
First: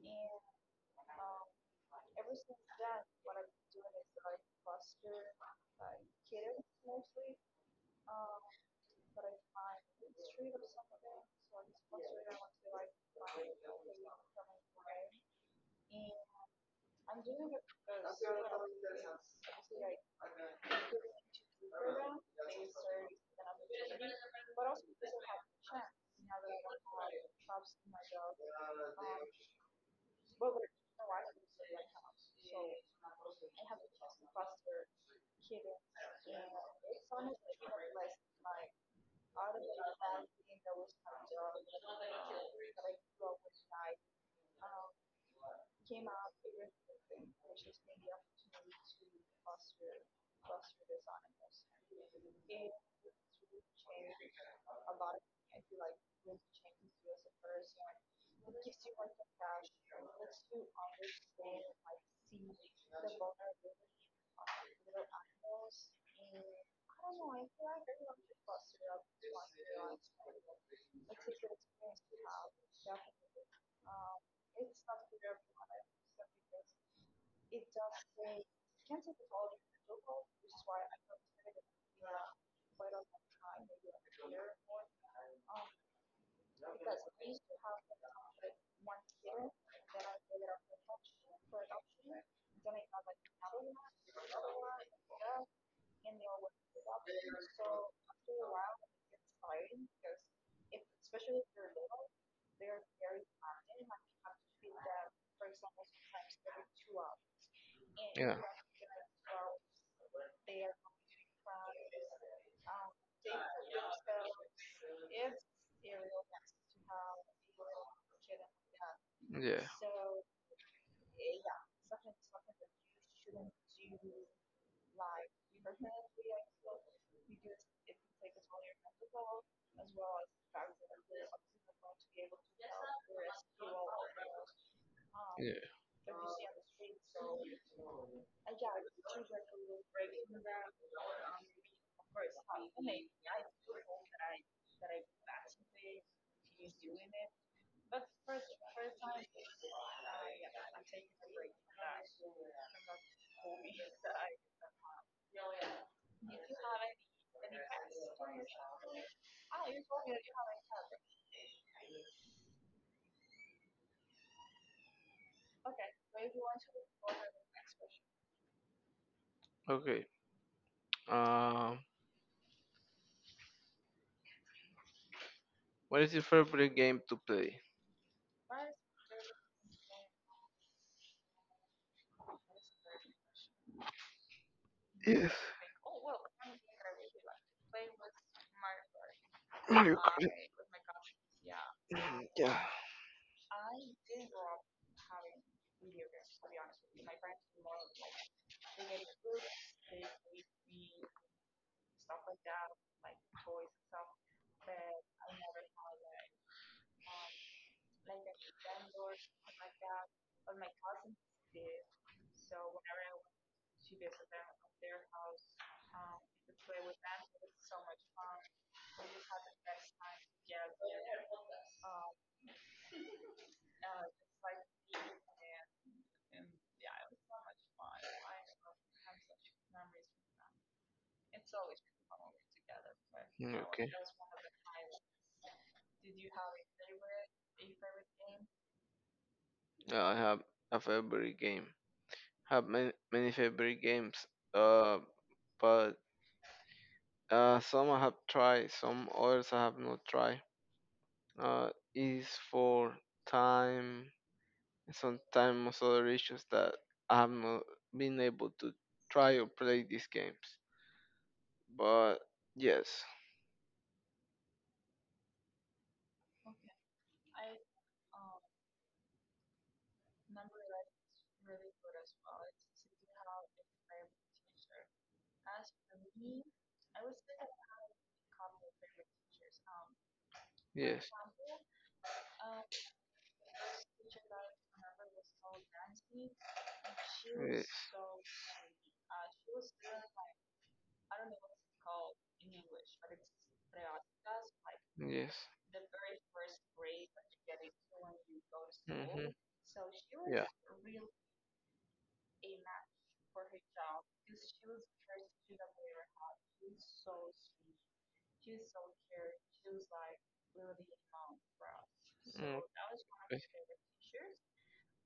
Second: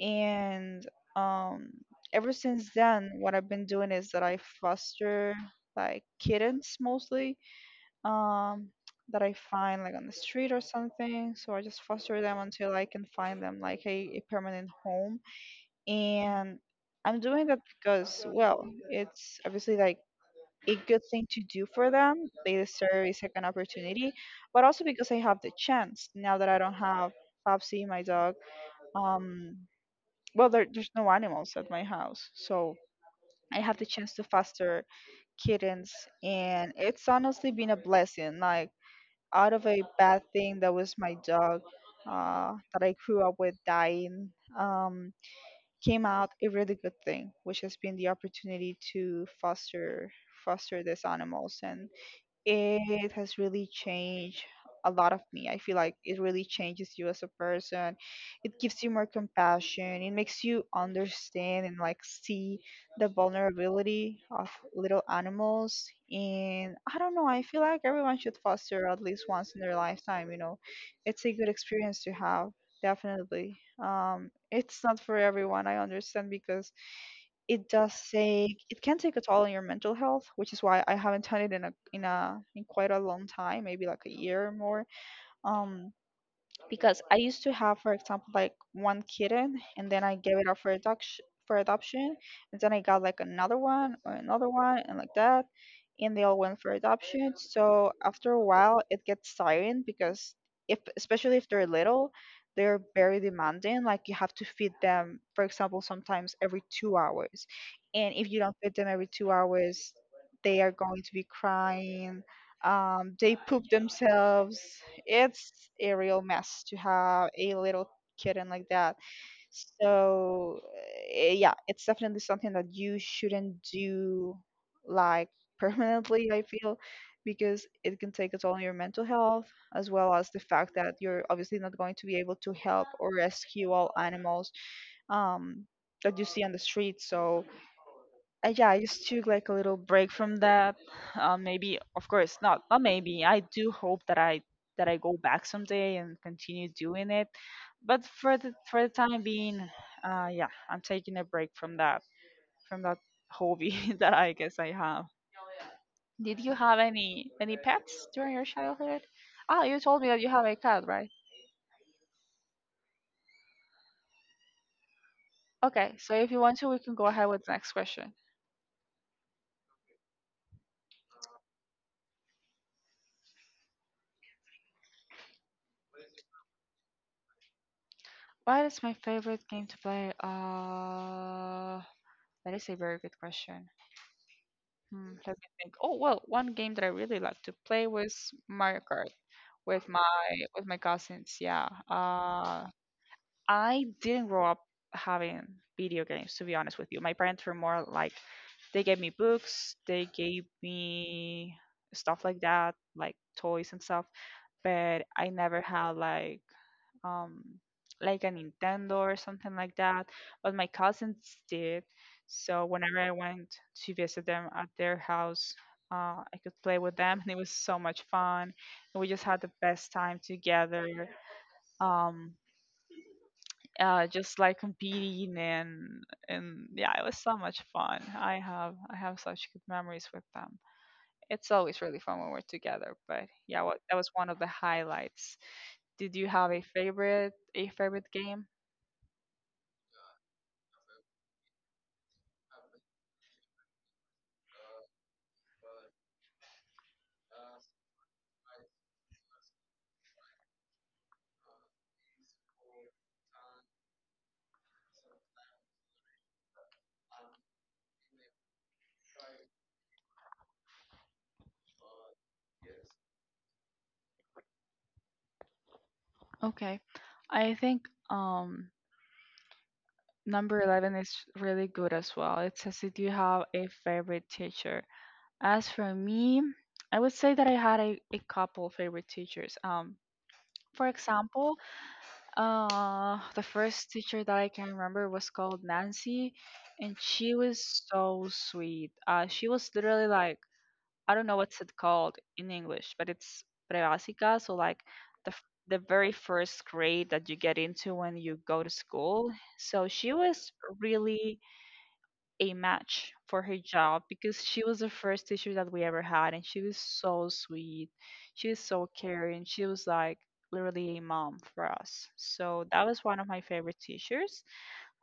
[SPEAKER 2] and um ever since then, what I've been doing is that I foster like kittens mostly, um that I find like on the street or something, so I just foster them until I can find them like a permanent home. And I'm doing that because, well, it's obviously like a good thing to do for them, they deserve a second opportunity, but also because I have the chance now that I don't have Popsy, my dog. um well, there's no animals at my house, so I have the chance to foster kittens, and it's honestly been a blessing. Like out of a bad thing that was my dog, that I grew up with dying, um, came out a really good thing, which has been the opportunity to foster these animals, and it has really changed a lot of me. I feel like it really changes you as a person. It gives you more compassion. It makes you understand and like see the vulnerability of little animals. And I don't know, I feel like everyone should foster at least once in their lifetime, you know. It's a good experience to have, definitely. It's not for everyone, I understand, because it does take, it can take a toll on your mental health, which is why I haven't done it in quite a long time, maybe like a year or more. Um, because I used to have, for example, like one kitten, and then I gave it up for adoption, and then I got like another one or another one, and like that, and they all went for adoption. So after a while, it gets tiring because if, especially if they're little, they're very demanding. Like you have to feed them, for example, sometimes every 2 hours, and if
[SPEAKER 1] Yeah.
[SPEAKER 2] you don't feed them every 2 hours, they are going to be crying. They poop themselves. It's a real mess to have a little kitten like that.
[SPEAKER 1] Yeah.
[SPEAKER 2] So yeah, it's definitely something that you shouldn't do like permanently, I feel, because it can take a toll on your mental health as well as the fact that you're obviously not going to be able to help or rescue all animals
[SPEAKER 1] Yeah.
[SPEAKER 2] um, that you see on the street. So yeah, I just took like a little break from that. Maybe, of course, not maybe. I do hope that I go back someday and continue doing it. But for the time being, yeah, I'm taking a break from that hobby that I guess I have. Did you have any pets during your childhood? Ah, you told me that you have a cat, right? Okay, so if you want to, we can go ahead with the next question.
[SPEAKER 1] Okay. Um. What is your favorite game to play?
[SPEAKER 2] What is my favorite game to play? That is a very good question. Hmm,
[SPEAKER 1] Yes.
[SPEAKER 2] let me think. Oh well, one game that I really like to play was Mario Kart with
[SPEAKER 1] Mario
[SPEAKER 2] my
[SPEAKER 1] Kart.
[SPEAKER 2] with my cousins. Yeah.
[SPEAKER 1] Yeah.
[SPEAKER 2] I didn't grow up having video games, to be honest with you. My parents were more like they gave me books, they gave me stuff like that, like toys and stuff. But I never had um, like a Nintendo or something like that, but my cousins did. So whenever I went to visit them at their house, I could play with them, and it was so much fun. We just had the best time together. Um, just like competing and yeah, it was so much fun. I have such good memories with them. It's always really fun when we're together. But yeah,
[SPEAKER 1] Okay.
[SPEAKER 2] that was one of the highlights. Did you have a favorite game?
[SPEAKER 1] Yeah, I have a favorite game. Have many, many favorite games, uh, but some I have tried, some others I have not tried. Uh, is for time, some time most other issues that I have not been able to try or play these games. But yes,
[SPEAKER 2] Okay. I think um number 11 is really good as well. It says, did you have a favorite teacher? As for me, I would say that I had a couple favorite teachers. For
[SPEAKER 1] yes,
[SPEAKER 2] example, the first teacher that I can remember was called Nancy, and she
[SPEAKER 1] yes,
[SPEAKER 2] was so sweet. She was literally like I don't know what's it called in English, but it's prebásica. So like the
[SPEAKER 1] yes.
[SPEAKER 2] f- the very first grade that you get into when you go to
[SPEAKER 1] Hmm.
[SPEAKER 2] school. So she
[SPEAKER 1] Yeah.
[SPEAKER 2] was really a match for her job because she was the first teacher that we ever had, and she was so sweet. She was so caring. She was like literally a mom for us.
[SPEAKER 1] Mm.
[SPEAKER 2] So that was one of my favorite teachers.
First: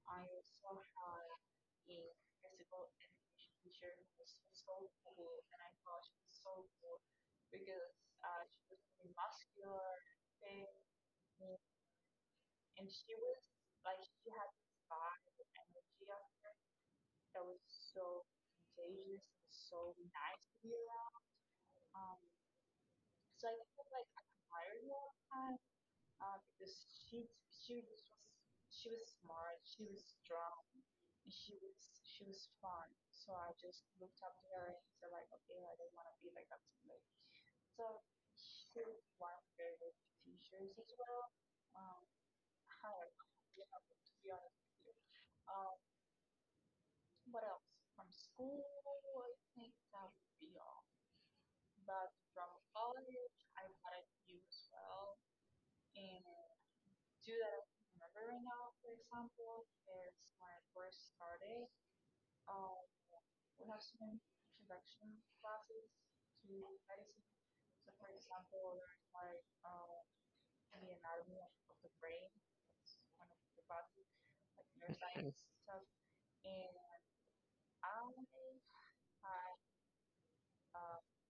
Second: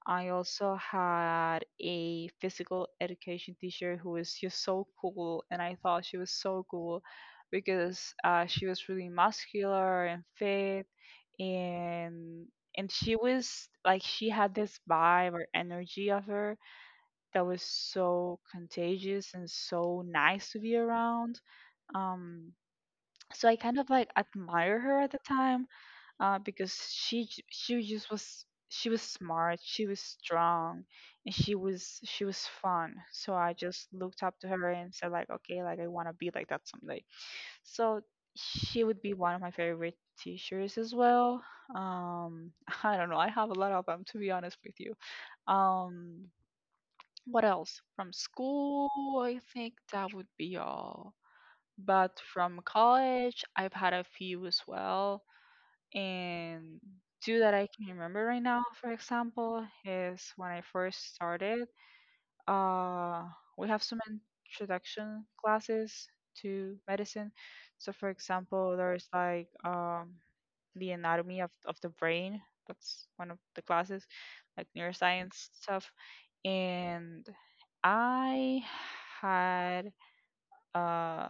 [SPEAKER 2] I also had a physical education teacher who was just so cool, and I thought she was so cool because she was really muscular and fit, and and she was like she had this vibe or energy of her that was so contagious and so nice to be around. Um, so I kind of like admire her at the time because she just was she was smart, she was strong, and she was fun. So I just looked up to her and said like, okay, like I want to be like that someday. So she would be one of my favorite teachers as well. Um, I don't know, I have a lot of them to be honest with you. Um, what else from school? I think that would be all. But from college, I've had a few as well. And two that I can remember right now, for example, is when I first started. Uh, we have some introduction classes to medicine. So, for example, there's like the anatomy of the brain. That's one of the classes, like neuroscience stuff. And I had uh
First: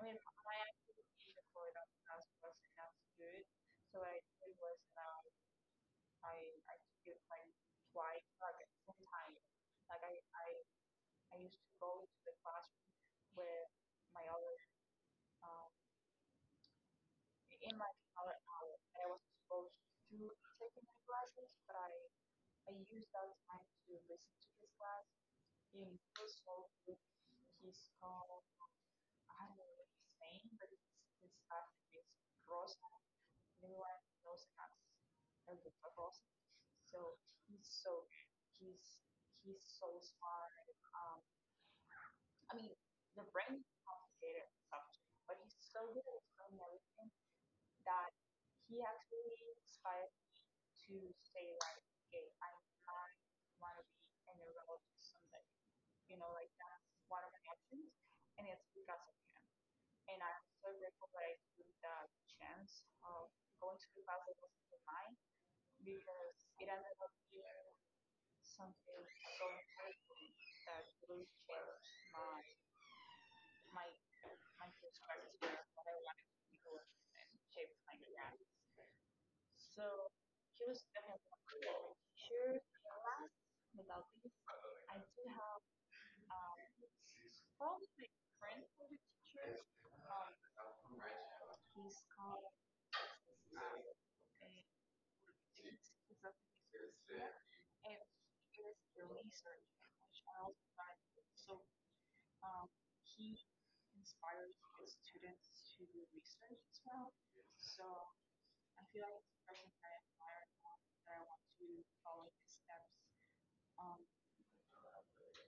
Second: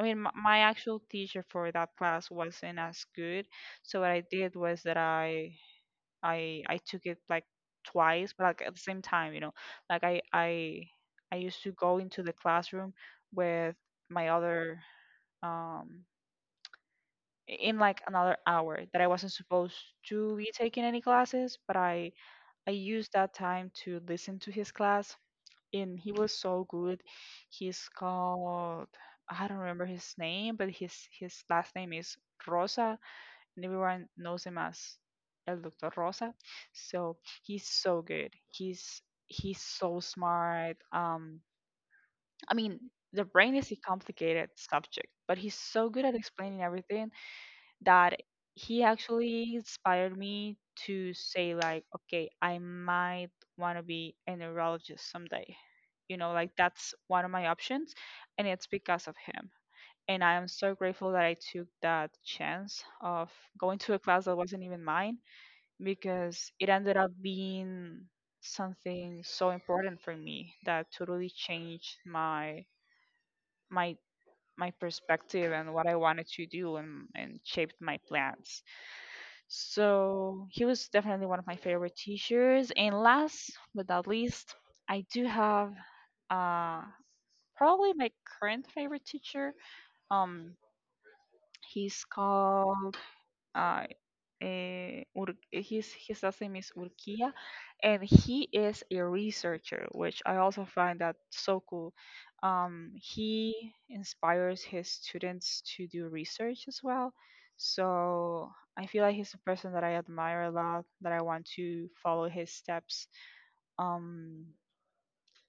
[SPEAKER 2] I mean, my actual teacher for that class wasn't as good. So what I did was that I took it like twice, but like at the same time, you know, like I used to go into the classroom with my other um in like another hour that I wasn't supposed to be taking any classes, but I used that time to listen to his class and he was so good. He's called I don't remember his name, but his last name is Rosa, and everyone knows him as El Doctor Rosa. So he's so good. He's so smart. I mean, the brain is a complicated subject, but he's so good at explaining everything that he actually inspired me to say like, okay, I might want to be a neurologist someday, you know, like that's one of my options, and it's because of him, and I am so grateful that I took that chance of going to a class that wasn't even mine because it ended up being something so important for me that totally changed my my my perspective and what I wanted to do, and shaped my plans. So he was definitely one of my favorite teachers. And last but not least, I do have uh probably my current favorite teacher. Um he's called uh his last name is Urquia, and he is a researcher, which I also find that so cool. He inspires his students to do research as well. So I feel like he's a person that I admire a lot, that I want to follow his steps. Um,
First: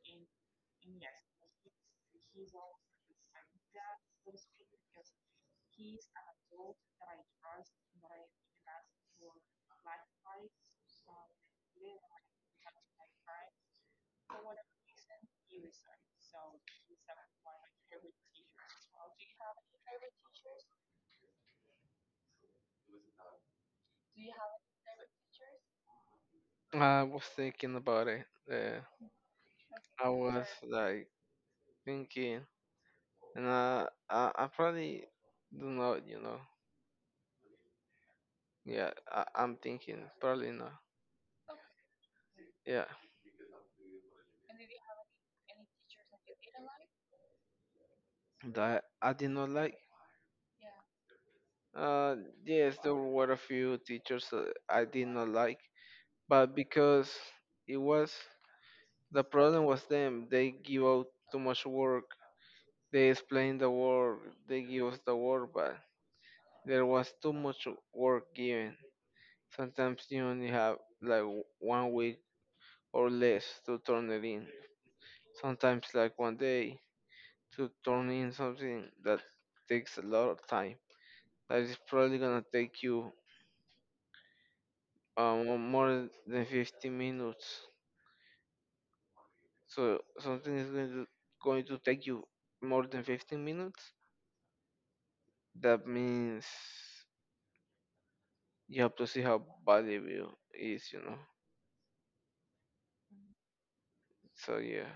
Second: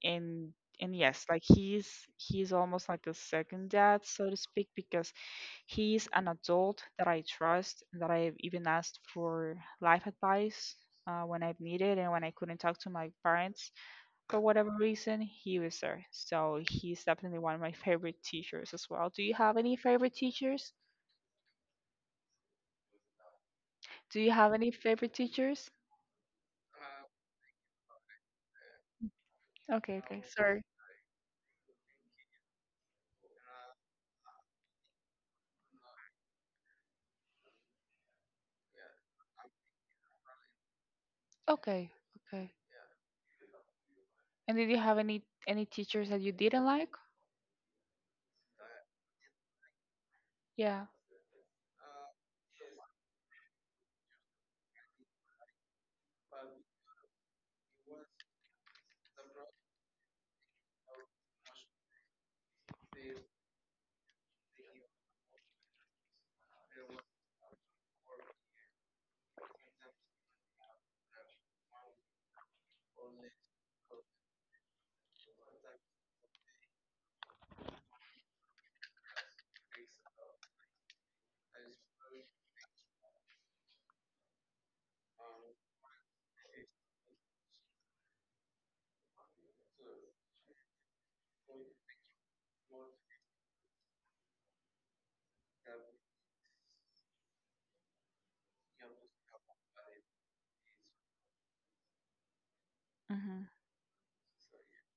[SPEAKER 2] and and yes, like he's almost like the second dad, so to speak, because he's an adult that I trust that I've even asked for life advice when I've needed and when I couldn't talk to my parents for whatever reason, he was there. So he's definitely one of my favorite teachers as well. Do you have any favorite teachers? Do you have any favorite teachers?
[SPEAKER 1] I was thinking about it.
[SPEAKER 2] Okay,
[SPEAKER 1] I
[SPEAKER 2] okay,
[SPEAKER 1] was
[SPEAKER 2] sorry.
[SPEAKER 1] like thinking. And I probably do not, you know. Yeah, I'm thinking probably not.
[SPEAKER 2] Okay, okay.
[SPEAKER 1] Yeah,
[SPEAKER 2] And did you have any teachers that you didn't like?
[SPEAKER 1] that I did not like.
[SPEAKER 2] Yeah.
[SPEAKER 1] Uh, yes, there were a few teachers that I did not like, but because it was the problem was them. They give out too much work. They explain the work. They give us the work, but there was too much work given. Sometimes you only have like 1 week or less to turn it in. Sometimes like one day to turn in something that takes a lot of time. That is probably gonna take you more than 15 minutes. So something is going to take you more than 15 minutes. That means you have to see how valuable is, you know.
[SPEAKER 2] Hmm.
[SPEAKER 1] So yeah,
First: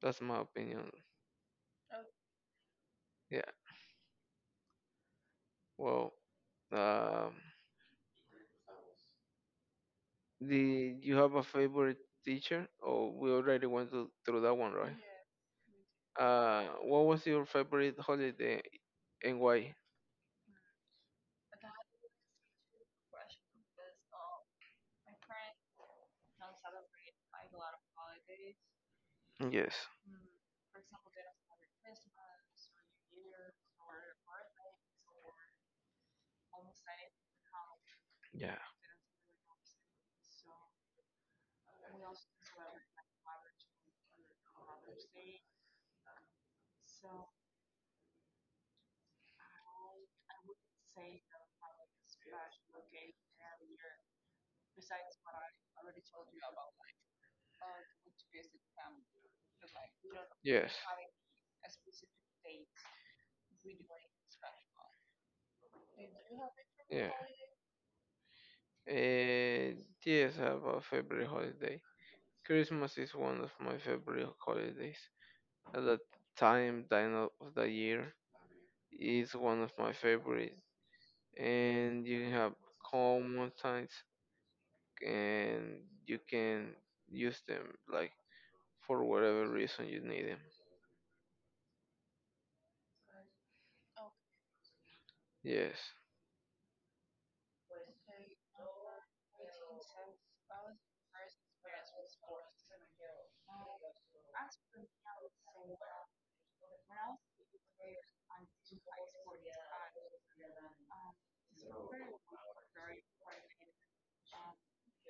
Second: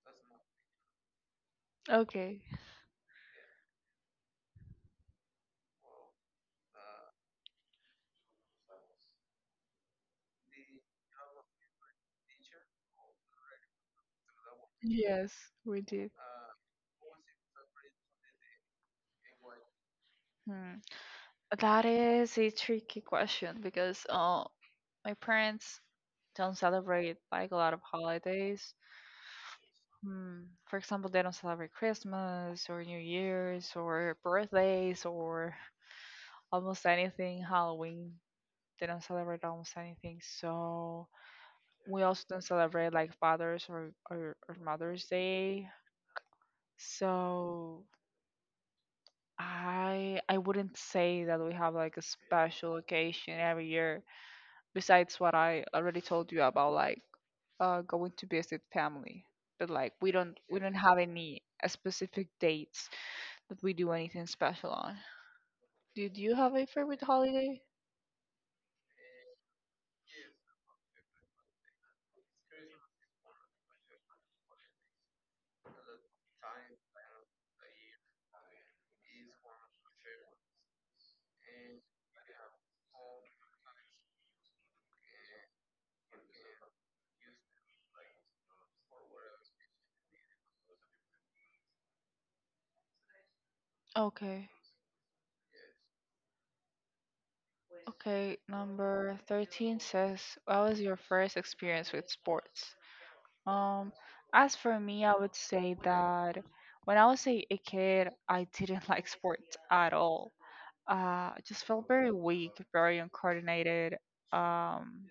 [SPEAKER 1] that's my opinion.
[SPEAKER 2] Okay.
[SPEAKER 1] Yeah. Well, um, the you have a favorite teacher? Oh, we already went to, through that one, right?
[SPEAKER 2] Yes, we did.
[SPEAKER 1] What was your favorite holiday and why?
[SPEAKER 2] Hmm. That is a tricky question because my parents don't celebrate like a lot of holidays.
[SPEAKER 1] Yes.
[SPEAKER 2] Hmm. For example, they don't celebrate Christmas or New Year's or birthdays or almost anything. Halloween,
[SPEAKER 1] Yeah.
[SPEAKER 2] they don't celebrate almost anything. So we also don't celebrate like Father's or Mother's Day. So I wouldn't say that we have like a special occasion every year besides what I already told you about like going to visit family. But like we don't
[SPEAKER 1] Yes.
[SPEAKER 2] have any specific dates that we do anything special on. Do do you have a favorite
[SPEAKER 1] Yeah.
[SPEAKER 2] holiday?
[SPEAKER 1] Uh, yes, I have a favorite holiday. Christmas is one of my favorite holidays. At that time of the year is one of my favorite. And you have calm mountains and you can use them like for whatever reason you need them.
[SPEAKER 2] Okay.
[SPEAKER 1] Yes.
[SPEAKER 2] Okay, number 13 says, what was your first experience with sports? Um, as for me, I would say that when I was a kid, I didn't like sports at all. I just felt very weak, very uncoordinated. Um,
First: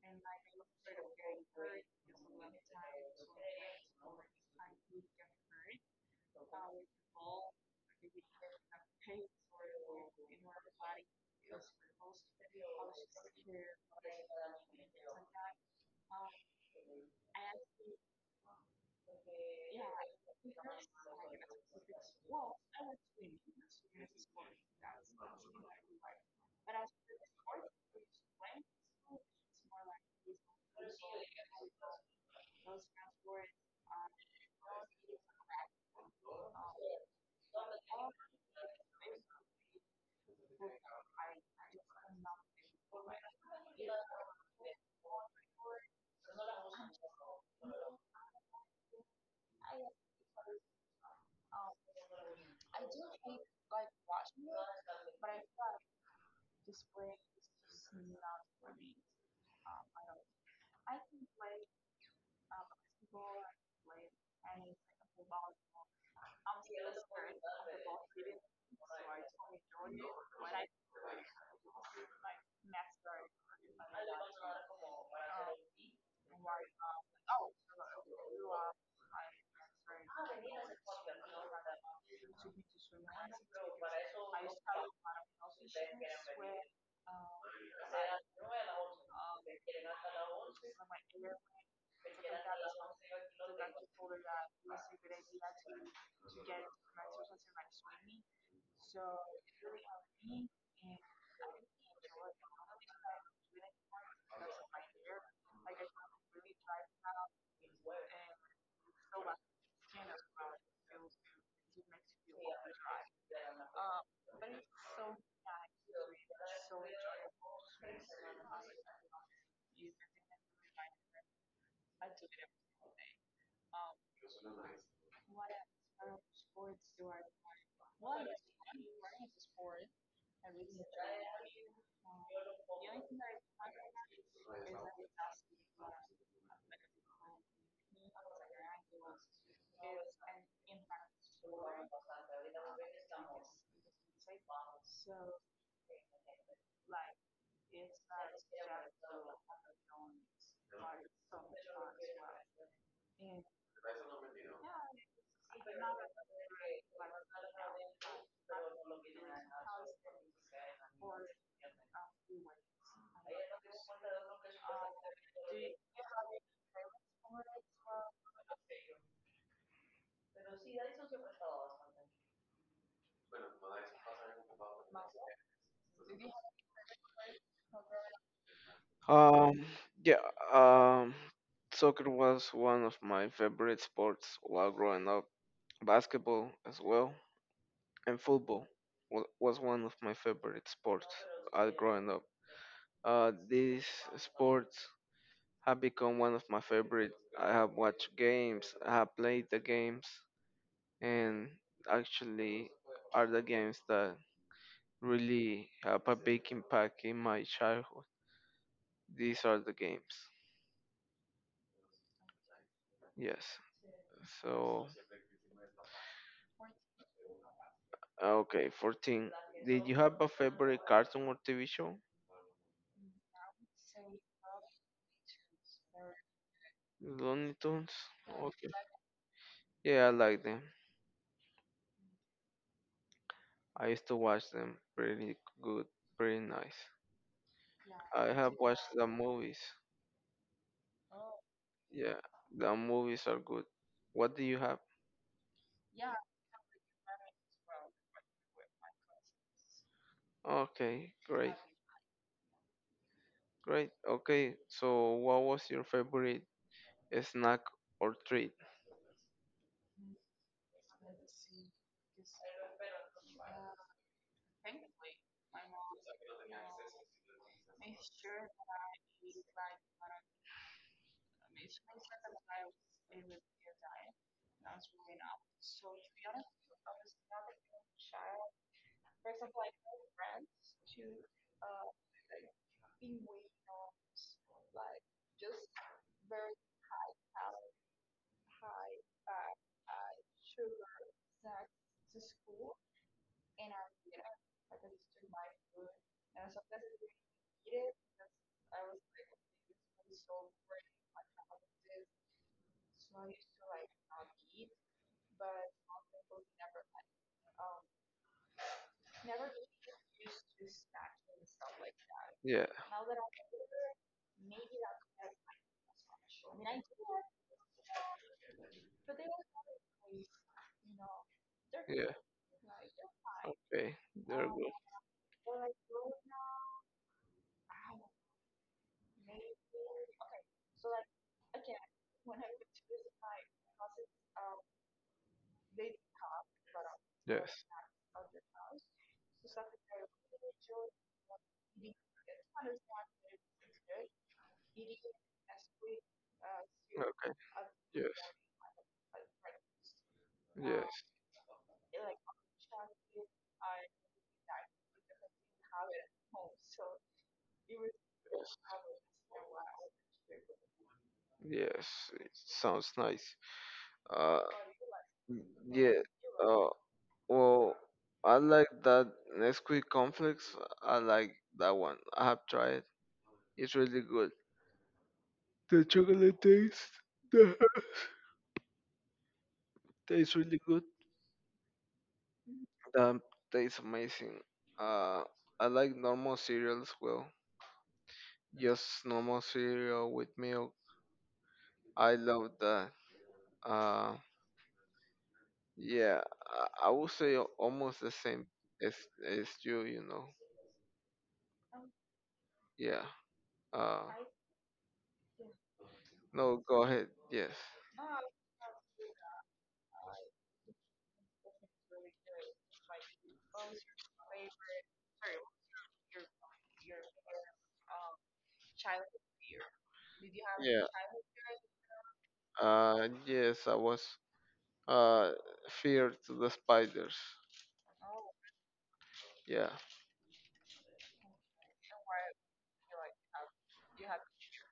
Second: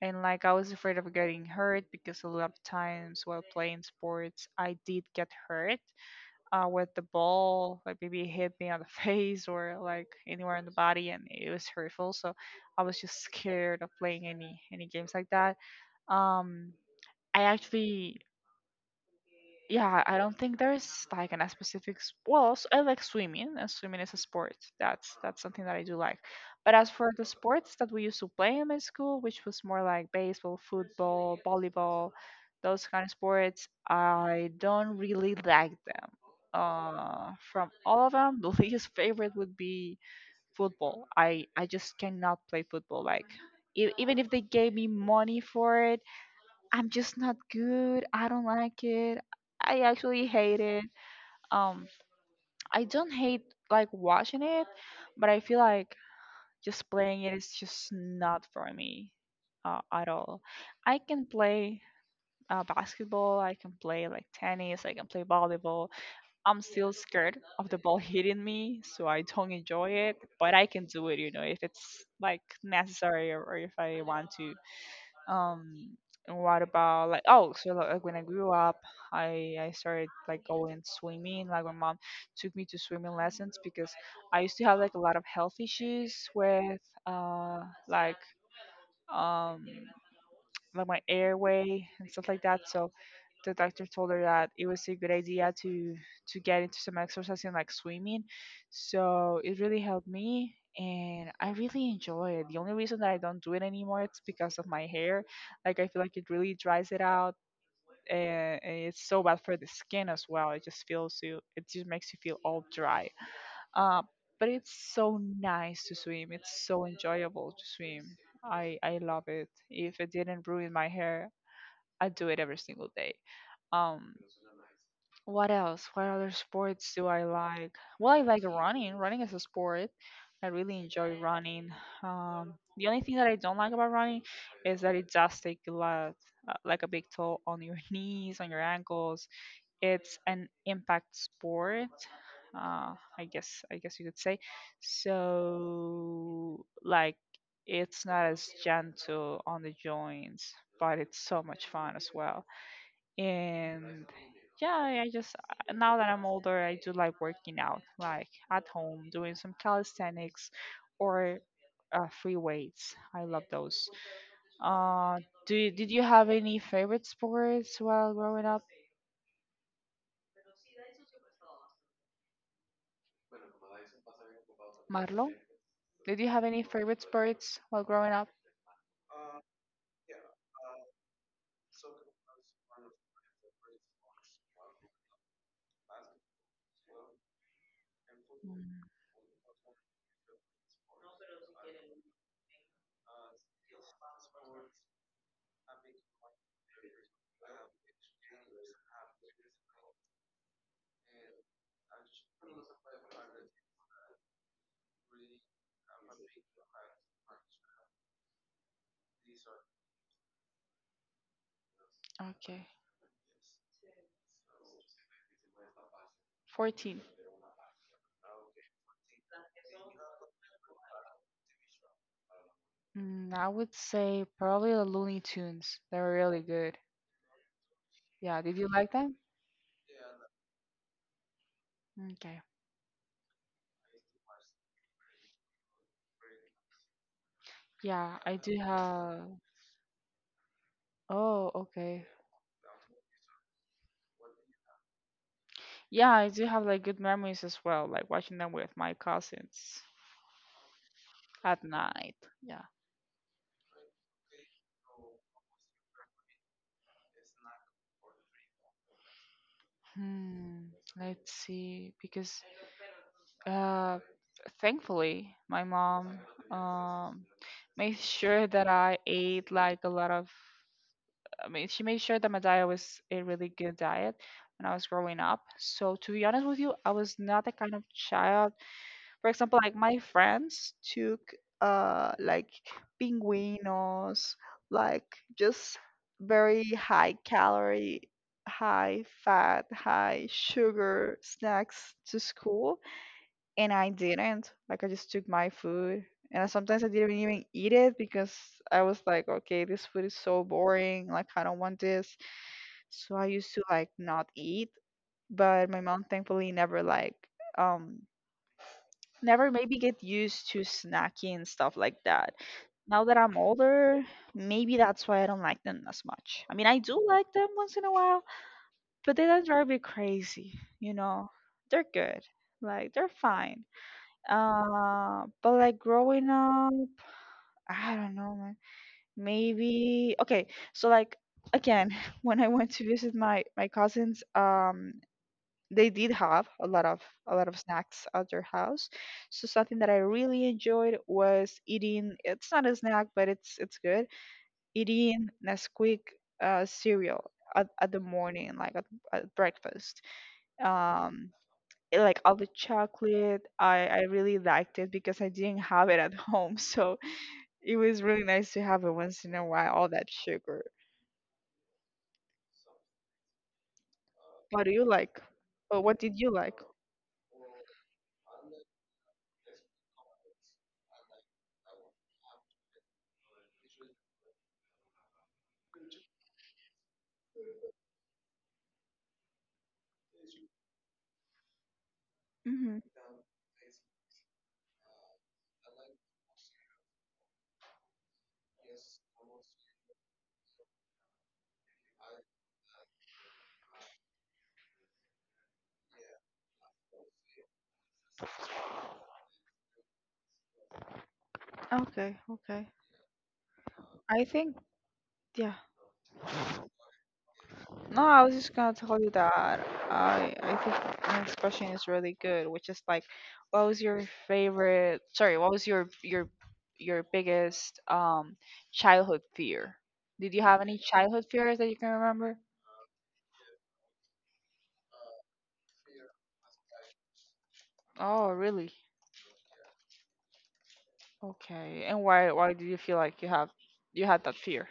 [SPEAKER 2] And like I was afraid of getting hurt because a lot of times while playing sports, I did get hurt with the ball. Like maybe it hit me on the face or like anywhere on the body, and it was hurtful. So I was just scared of playing any games like that. Um, I actually yeah, I don't think there's like an a specific. I like swimming, and swimming is a sport. That's something that I do like. But as for the sports that we used to play in my school, which was more like baseball, football, volleyball, those kind of sports, I don't really like them. From all of them, the least favorite would be football. I just cannot play football. Like even if they gave me money for it, I'm just not good. I don't like it. I actually hate it. Um, I don't hate like watching it, but I feel like just playing it is just not for me at all. I can play basketball. I can play like tennis. I can play volleyball. I'm still scared of the ball hitting me, so I don't enjoy it. But I can do it, you know, if it's like necessary or if I want to. Um, what about like oh, so like, when I grew up, I started like going swimming. Like my mom took me to swimming lessons because I used to have like a lot of health issues with uh like um my airway and stuff like that. So the doctor told her that it was a good idea to get into some exercise and like swimming. So it really helped me and I really enjoy it. The only reason that I don't do it anymore it's because of my hair. Like I feel like it really dries it out and it's so bad for the skin as well. It just feels you it just makes you feel all dry. Uh, but it's so nice to swim. It's so enjoyable to swim. I love it. If it didn't ruin my hair, I do it every single day. Um, what else? What other sports do I like? Well, I like running. Running is a sport. I really enjoy running. The only thing that I don't like about running is that it does take a lot, like a big toll on your knees, on your ankles, it's an impact sport I guess you could say, so like it's not as gentle on the joints, but it's so much fun as well. And yeah, I just now that I'm older, I do like working out, like at home doing some calisthenics, or free weights. I love those. uh did you have any favorite sports while growing up, Marlo, did you have any favorite sports while growing up?
[SPEAKER 1] Um, yeah, um, soccer was one of my favorite sports while growing up. Basketball as well, and football
[SPEAKER 2] Mm.
[SPEAKER 1] was one of my favorite sports growing up. These sports have become one of my favorite. I have watched games, I have played the games, and actually are the games that really have a big impact in my childhood. These are the games.
[SPEAKER 2] Okay.
[SPEAKER 1] Yes. So,
[SPEAKER 2] 14.
[SPEAKER 1] okay, 14. Did you have a favorite cartoon or TV show?
[SPEAKER 2] Mm, I would say probably the Looney Tunes. They were really good.
[SPEAKER 1] Looney Tunes?
[SPEAKER 2] Yeah, did you
[SPEAKER 1] Okay.
[SPEAKER 2] like them?
[SPEAKER 1] Yeah, I like them.
[SPEAKER 2] Okay.
[SPEAKER 1] I used to watch them. Pretty good, pretty nice.
[SPEAKER 2] Yeah,
[SPEAKER 1] I
[SPEAKER 2] I
[SPEAKER 1] have
[SPEAKER 2] do
[SPEAKER 1] watched the
[SPEAKER 2] have.
[SPEAKER 1] movies.
[SPEAKER 2] Oh, okay.
[SPEAKER 1] Yeah, the movies are good. What do you have?
[SPEAKER 2] Yeah, I do have like good memories as well, like watching them with my cousins
[SPEAKER 1] Okay, great,
[SPEAKER 2] at night. Yeah.
[SPEAKER 1] great. Okay, so what was your favorite snack or treat?
[SPEAKER 2] Hmm, let's see, because Uh, thankfully, my mom um made sure that I ate like a lot of. I mean, she made sure that my diet was a really good diet when I was growing up. So to be honest with you, I was not the kind of child. For example, like my friends took uh like pinguinos, like just very high calorie, high fat, high sugar snacks to school, and I didn't. Like I just took my food, and sometimes I didn't even eat it because I was like, okay, this food is so boring. Like I don't want this. So I used to like not eat. But my mom thankfully never like um never maybe get used to snacking and stuff like that.
[SPEAKER 1] Yeah,
[SPEAKER 2] Now that I'm older, maybe that's why I don't like them as much. I mean, I do like them once in a while, but they don't drive me crazy. You know, they're
[SPEAKER 1] yeah.
[SPEAKER 2] good. Like they're fine,
[SPEAKER 1] Okay, they're good.
[SPEAKER 2] but like growing up, I don't know, man. Maybe okay. So like again, when I went to visit my cousins, they did have a lot of
[SPEAKER 1] Yes.
[SPEAKER 2] snacks at their house. So something that I really enjoyed was eating. It's not a snack, but it's good. Eating Nesquik cereal
[SPEAKER 1] Okay.
[SPEAKER 2] at the
[SPEAKER 1] Yes.
[SPEAKER 2] morning, like at breakfast.
[SPEAKER 1] Yes.
[SPEAKER 2] um it- like all the chocolate, I really liked it because I didn't have it at home, so it was really nice
[SPEAKER 1] Yes.
[SPEAKER 2] to have it once in a while, all that sugar.
[SPEAKER 1] Yes. It sounds nice. Uh.
[SPEAKER 2] What do you like,
[SPEAKER 1] Mm,
[SPEAKER 2] or what
[SPEAKER 1] yeah.
[SPEAKER 2] did you like?
[SPEAKER 1] Uh, well, I like that Nesquik conflicts. I like that one. I have tried. It's really good. The chocolate taste, the herb taste really good.
[SPEAKER 2] Hmm.
[SPEAKER 1] The tastes amazing. Uh, I like normal cereal as well. Just normal cereal with milk. I love that. Uh, yeah. I would say almost the same as as you. You know.
[SPEAKER 2] Okay, okay.
[SPEAKER 1] Yeah. Uh,
[SPEAKER 2] I think Yeah.
[SPEAKER 1] no. Go ahead. Yes.
[SPEAKER 2] No, I was just gonna tell you that I think the next question is really good, which is like, what was your favorite? Sorry, what was your your biggest childhood fear? Did you have any
[SPEAKER 1] Yeah.
[SPEAKER 2] childhood fears that you can remember?
[SPEAKER 1] Yes, I was uh feared to the spiders.
[SPEAKER 2] Oh, really?
[SPEAKER 1] Yeah.
[SPEAKER 2] Okay. And why do you feel like you had that fear?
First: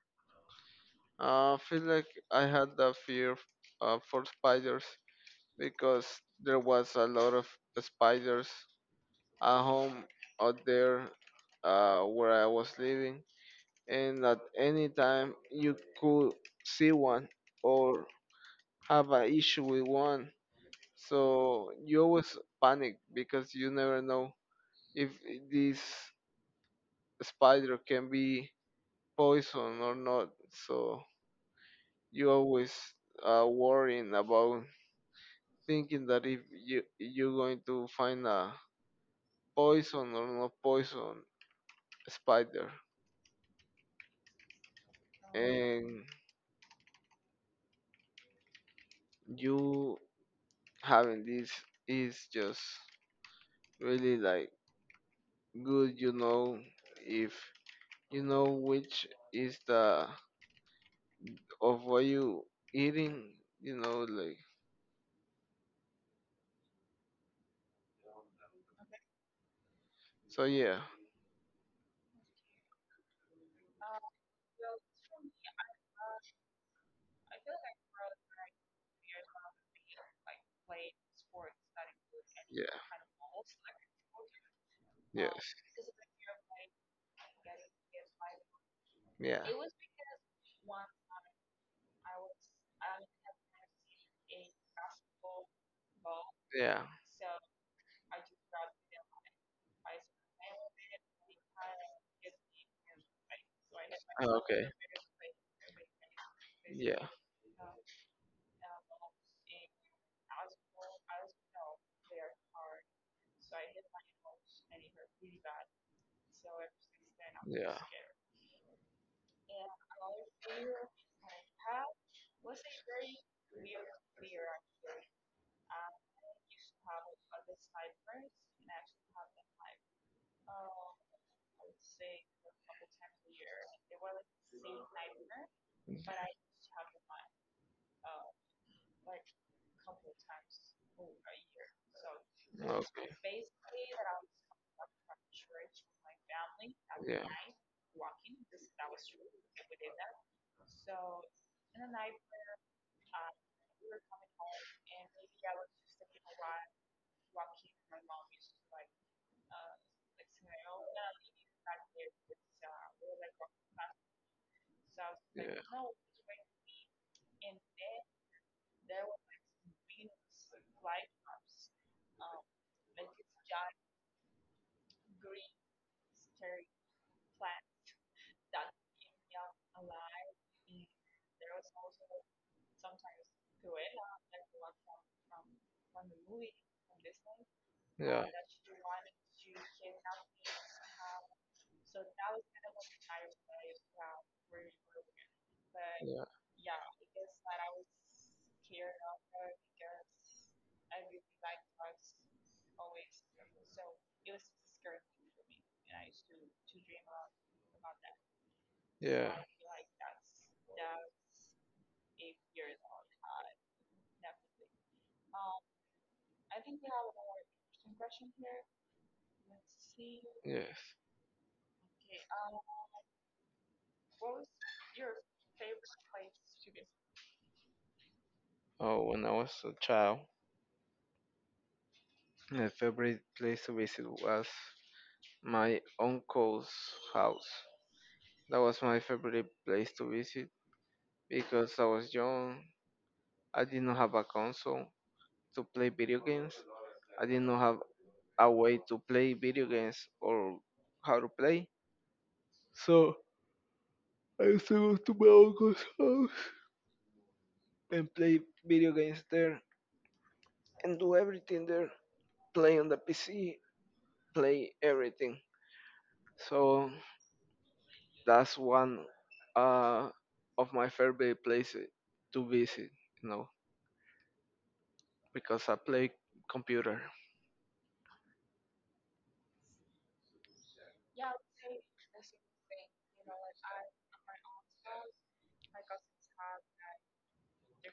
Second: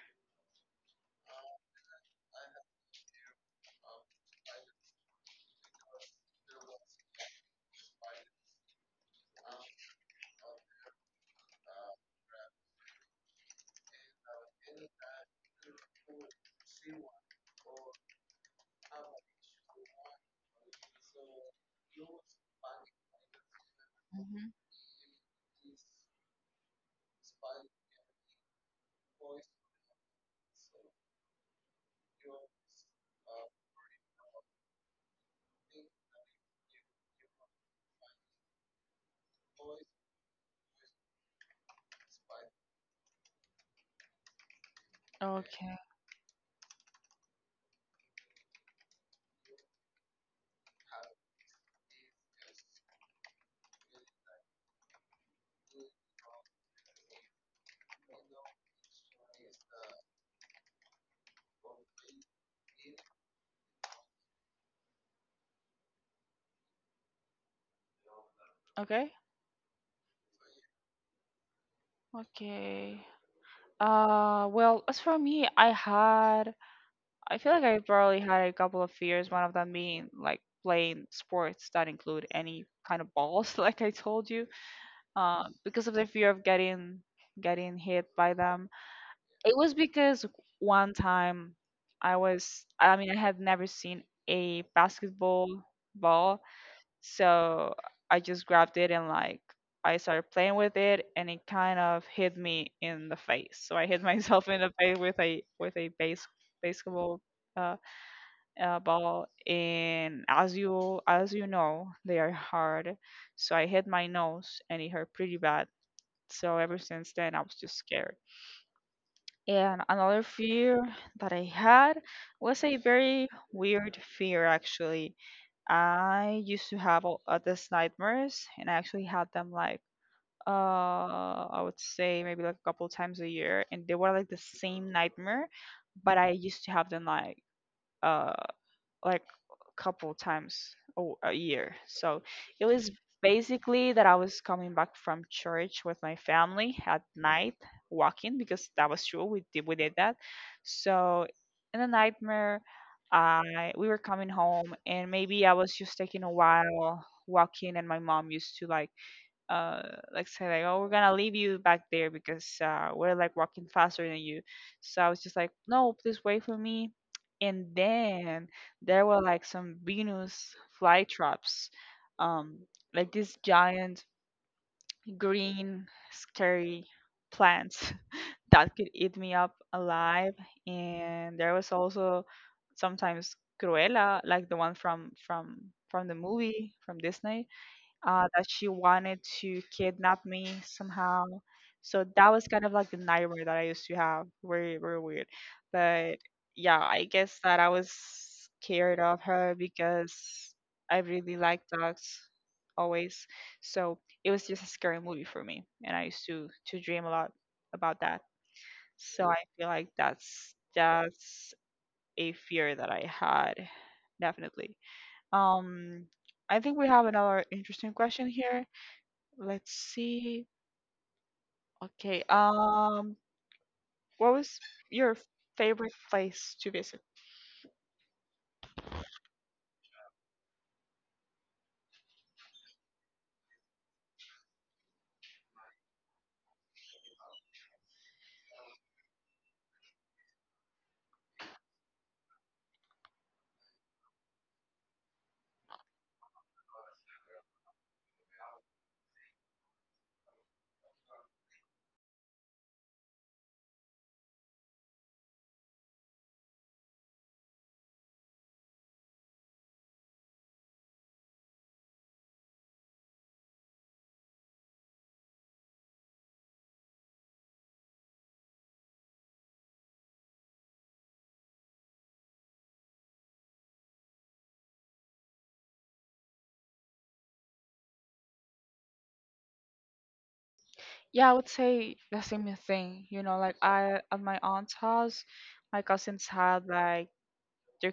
[SPEAKER 1] I feel like I had that fear for spiders because there was a lot of spiders at home out there, where I was living, and at any time you could see one or have an issue with one. So you always panic because you never know
[SPEAKER 2] Hmm.
[SPEAKER 1] if this spider can be poison or not. So you always worrying about thinking that if you're going to find a poison or not poison spider,
[SPEAKER 2] Okay.
[SPEAKER 1] and you having this is just really like good. You know if you know which is the of what you eating. You know, like
[SPEAKER 2] Okay.
[SPEAKER 1] so yeah,
[SPEAKER 2] Okay. Well, as for me, I feel like I probably had a couple of fears, one of them being like playing sports that include
[SPEAKER 1] yeah,
[SPEAKER 2] any kind of balls, like I told you,
[SPEAKER 1] yes,
[SPEAKER 2] because of the fear of getting hit by them.
[SPEAKER 1] yeah,
[SPEAKER 2] It was because one time I mean, I had never seen a basketball ball,
[SPEAKER 1] yeah.
[SPEAKER 2] so I just grabbed it and like I started playing with it, and it kind of hit me in the face. So I hit
[SPEAKER 1] Oh,
[SPEAKER 2] myself in
[SPEAKER 1] okay.
[SPEAKER 2] the face with a base
[SPEAKER 1] Yeah.
[SPEAKER 2] basketball. Uh, about and as you know, they are hard, so I hit my nose and it hurt pretty bad. So ever since then, I was just
[SPEAKER 1] Yeah.
[SPEAKER 2] scared. And another fear that I had was a very weird fear. Actually, I used to have all these nightmares, and I actually had them like I would say maybe like a couple times a year, and they were like the same nightmare. But I used to have them like uh like a couple times a year. So it
[SPEAKER 1] Mm,
[SPEAKER 2] was
[SPEAKER 1] okay.
[SPEAKER 2] basically that I was coming back from church with my family at
[SPEAKER 1] Yeah. Yeah.
[SPEAKER 2] night, walking, because that was true. We did that. So in the nightmare, I we were coming home, and maybe I was just taking a while walking, and my mom used to like uh say like, oh, we're gonna leave you back there because uh, we're like walking faster than you. So I was just like,
[SPEAKER 1] Yeah.
[SPEAKER 2] no, please wait for me. And then there were like some Venus flytraps, um like these giant, green, scary plants that could eat me up alive. And there was also sometimes Cruella, like the one from from the movie, from Disney, that she wanted to kidnap me somehow. So that was kind of like the nightmare that I used to have. Very, very weird. But
[SPEAKER 1] Yeah.
[SPEAKER 2] yeah, I guess that I was scared of her because I really like dogs, always. So it was just a scary movie for me. And I used to dream a lot about that. So
[SPEAKER 1] Yeah.
[SPEAKER 2] I feel like that's a fear that I had, definitely. Um, I think we have another interesting question here. Let's see.
[SPEAKER 1] Yes.
[SPEAKER 2] Okay. What was your favorite place to visit?
[SPEAKER 1] Oh, when I was a child, my favorite place to visit was my uncle's house. That was my favorite place to visit because I was young. I did not have a console to play video games. I did not have a way to play video games or how to play. So I used to go to my uncle's house and play video games there and do everything there. Play on the PC, play everything. So that's one uh, of my favorite places to visit, you know, because I play computer.
[SPEAKER 2] Yeah, I would say the same thing. You know, like I, at my aunt's house, my cousins had like their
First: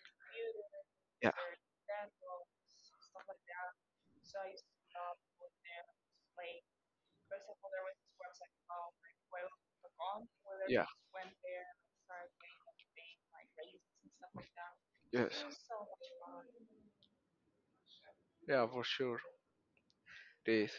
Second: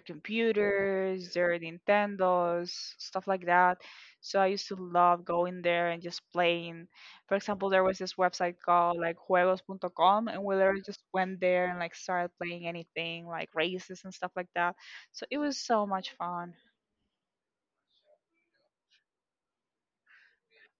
[SPEAKER 1] Yeah,
[SPEAKER 2] computers, their Nintendos, stuff like that. So I used to love going there and just playing. For example, there was this website called like juegos.com, and we literally
[SPEAKER 1] yeah,
[SPEAKER 2] just went there and like started playing anything, like races and stuff like that. So it
[SPEAKER 1] yes,
[SPEAKER 2] was so much fun.
[SPEAKER 1] yeah, for sure. This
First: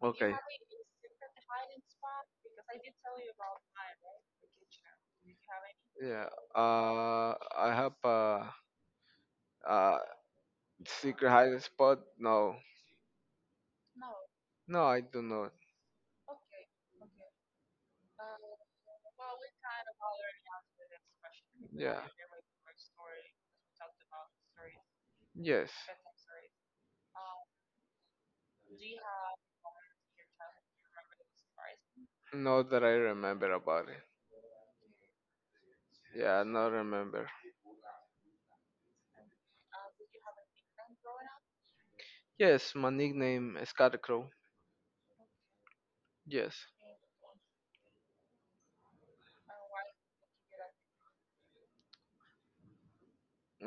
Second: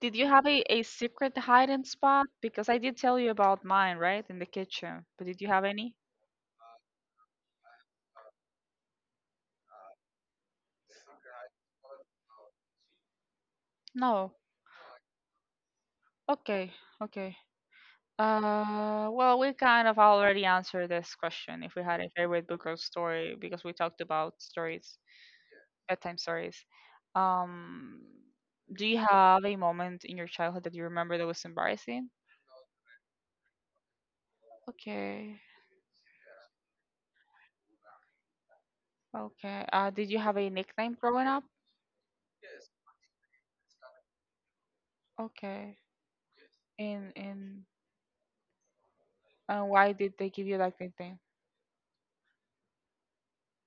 [SPEAKER 2] Did you
[SPEAKER 1] okay.
[SPEAKER 2] have a secret hiding spot? Because I did tell you about mine, right? In the kitchen. But did you have any?
[SPEAKER 1] Yeah. I have a secret hiding spot. No,
[SPEAKER 2] No.
[SPEAKER 1] no, I do not.
[SPEAKER 2] Okay. Okay. Well, we kind of already answered this question, if we had
[SPEAKER 1] Yeah.
[SPEAKER 2] a favorite book or story, because we talked about stories,
[SPEAKER 1] Yes.
[SPEAKER 2] bedtime stories. Um, do you have a moment in your childhood that you remember that was embarrassing?
[SPEAKER 1] Not that I remember about it.
[SPEAKER 2] Okay.
[SPEAKER 1] Yeah, not remember.
[SPEAKER 2] Okay. Did you have a nickname growing up?
[SPEAKER 1] Yes, my nickname is Scarecrow.
[SPEAKER 2] Okay.
[SPEAKER 1] Yes,
[SPEAKER 2] In why did they give you like that thing?